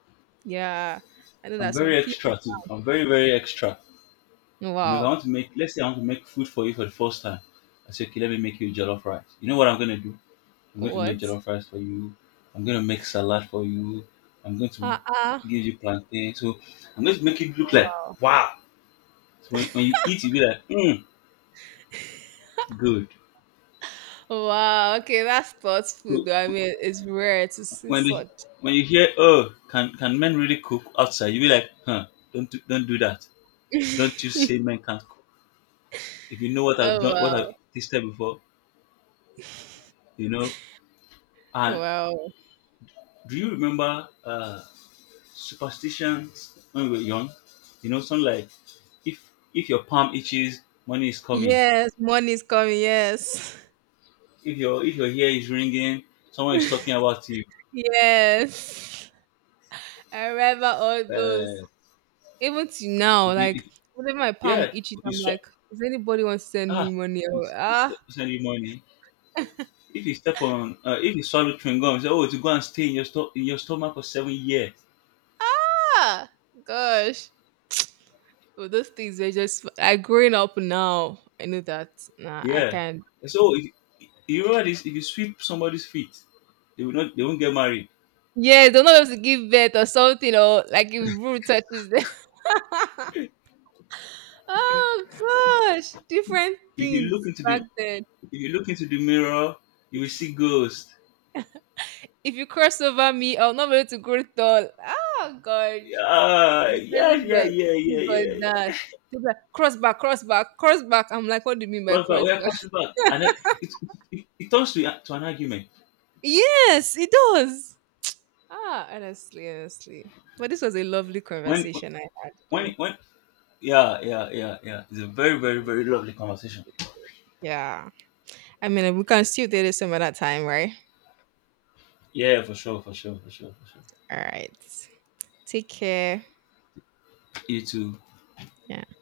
[SPEAKER 2] yeah. I know
[SPEAKER 1] I'm
[SPEAKER 2] that some
[SPEAKER 1] very
[SPEAKER 2] people,
[SPEAKER 1] extra too. I'm very very extra. You know, if I
[SPEAKER 2] wow.
[SPEAKER 1] want to make, let's say I want to make food for you for the first time. I say, okay, let me make you jollof rice. You know what I'm going to do? I'm going to make
[SPEAKER 2] What?
[SPEAKER 1] jollof rice for you. I'm going to make salad for you. I'm going to
[SPEAKER 2] Ah, ah.
[SPEAKER 1] give you plantain. So I'm going to make it look like,
[SPEAKER 2] Wow.
[SPEAKER 1] wow. So when you eat, you be like, mm, good.
[SPEAKER 2] Wow, okay, that's thoughtful
[SPEAKER 1] So
[SPEAKER 2] though. I mean, it's rare to see
[SPEAKER 1] when they,
[SPEAKER 2] such.
[SPEAKER 1] when you hear, oh, can men really cook outside? You be like, huh, don't do that. Don't you say men can't cook. If you know what I've
[SPEAKER 2] Oh
[SPEAKER 1] done, what I've
[SPEAKER 2] wow.
[SPEAKER 1] tasted before, you know. And
[SPEAKER 2] Wow.
[SPEAKER 1] do you remember superstitions when we were young. You know, something like if if your palm itches, money is coming.
[SPEAKER 2] Yes, money's coming, yes.
[SPEAKER 1] If your ear is ringing, someone is talking about you.
[SPEAKER 2] Yes. I remember all those.
[SPEAKER 1] Uh,
[SPEAKER 2] Even to now,
[SPEAKER 1] if you
[SPEAKER 2] like
[SPEAKER 1] if,
[SPEAKER 2] whenever my palm
[SPEAKER 1] yeah,
[SPEAKER 2] itches,
[SPEAKER 1] if you
[SPEAKER 2] I'm like,
[SPEAKER 1] swa-
[SPEAKER 2] does anybody want to send
[SPEAKER 1] ah,
[SPEAKER 2] me money? Or, ah,
[SPEAKER 1] it's send you money. If if you swallow chewing gum, you say, oh, to go and stay in your stomach for 7 years.
[SPEAKER 2] ah, gosh. But those things are just I growing up now. I know that nah, I
[SPEAKER 1] Yeah.
[SPEAKER 2] can't.
[SPEAKER 1] So if, you remember this: if you sweep somebody's feet, they will not, they won't get married.
[SPEAKER 2] Yes, they'll not be able to give birth or something or like if brood touches them. Oh gosh, different
[SPEAKER 1] If you
[SPEAKER 2] things
[SPEAKER 1] look into the,
[SPEAKER 2] back then.
[SPEAKER 1] if you look into the mirror, you will see ghosts.
[SPEAKER 2] If you cross over me, I'll not be able to grow tall. Oh gosh, the
[SPEAKER 1] Yeah,
[SPEAKER 2] parents
[SPEAKER 1] yeah,
[SPEAKER 2] were
[SPEAKER 1] yeah, yeah,
[SPEAKER 2] "You got
[SPEAKER 1] yeah,
[SPEAKER 2] that.
[SPEAKER 1] yeah.
[SPEAKER 2] They'll be like, cross back, cross back, cross back. I'm like, what do you mean by
[SPEAKER 1] Cross back, we
[SPEAKER 2] cross
[SPEAKER 1] are
[SPEAKER 2] back?
[SPEAKER 1] crossing back, and then it it turns to to an argument.
[SPEAKER 2] Yes, it does. Ah, honestly, honestly. But this was a lovely
[SPEAKER 1] When
[SPEAKER 2] conversation I had
[SPEAKER 1] when
[SPEAKER 2] too.
[SPEAKER 1] when yeah, yeah, yeah, yeah. It's a very very very lovely conversation.
[SPEAKER 2] Yeah. I mean, we can still do this some other time, right?
[SPEAKER 1] Yeah, for sure, for sure, for sure, for sure.
[SPEAKER 2] All right. Take care.
[SPEAKER 1] You too.
[SPEAKER 2] Yeah.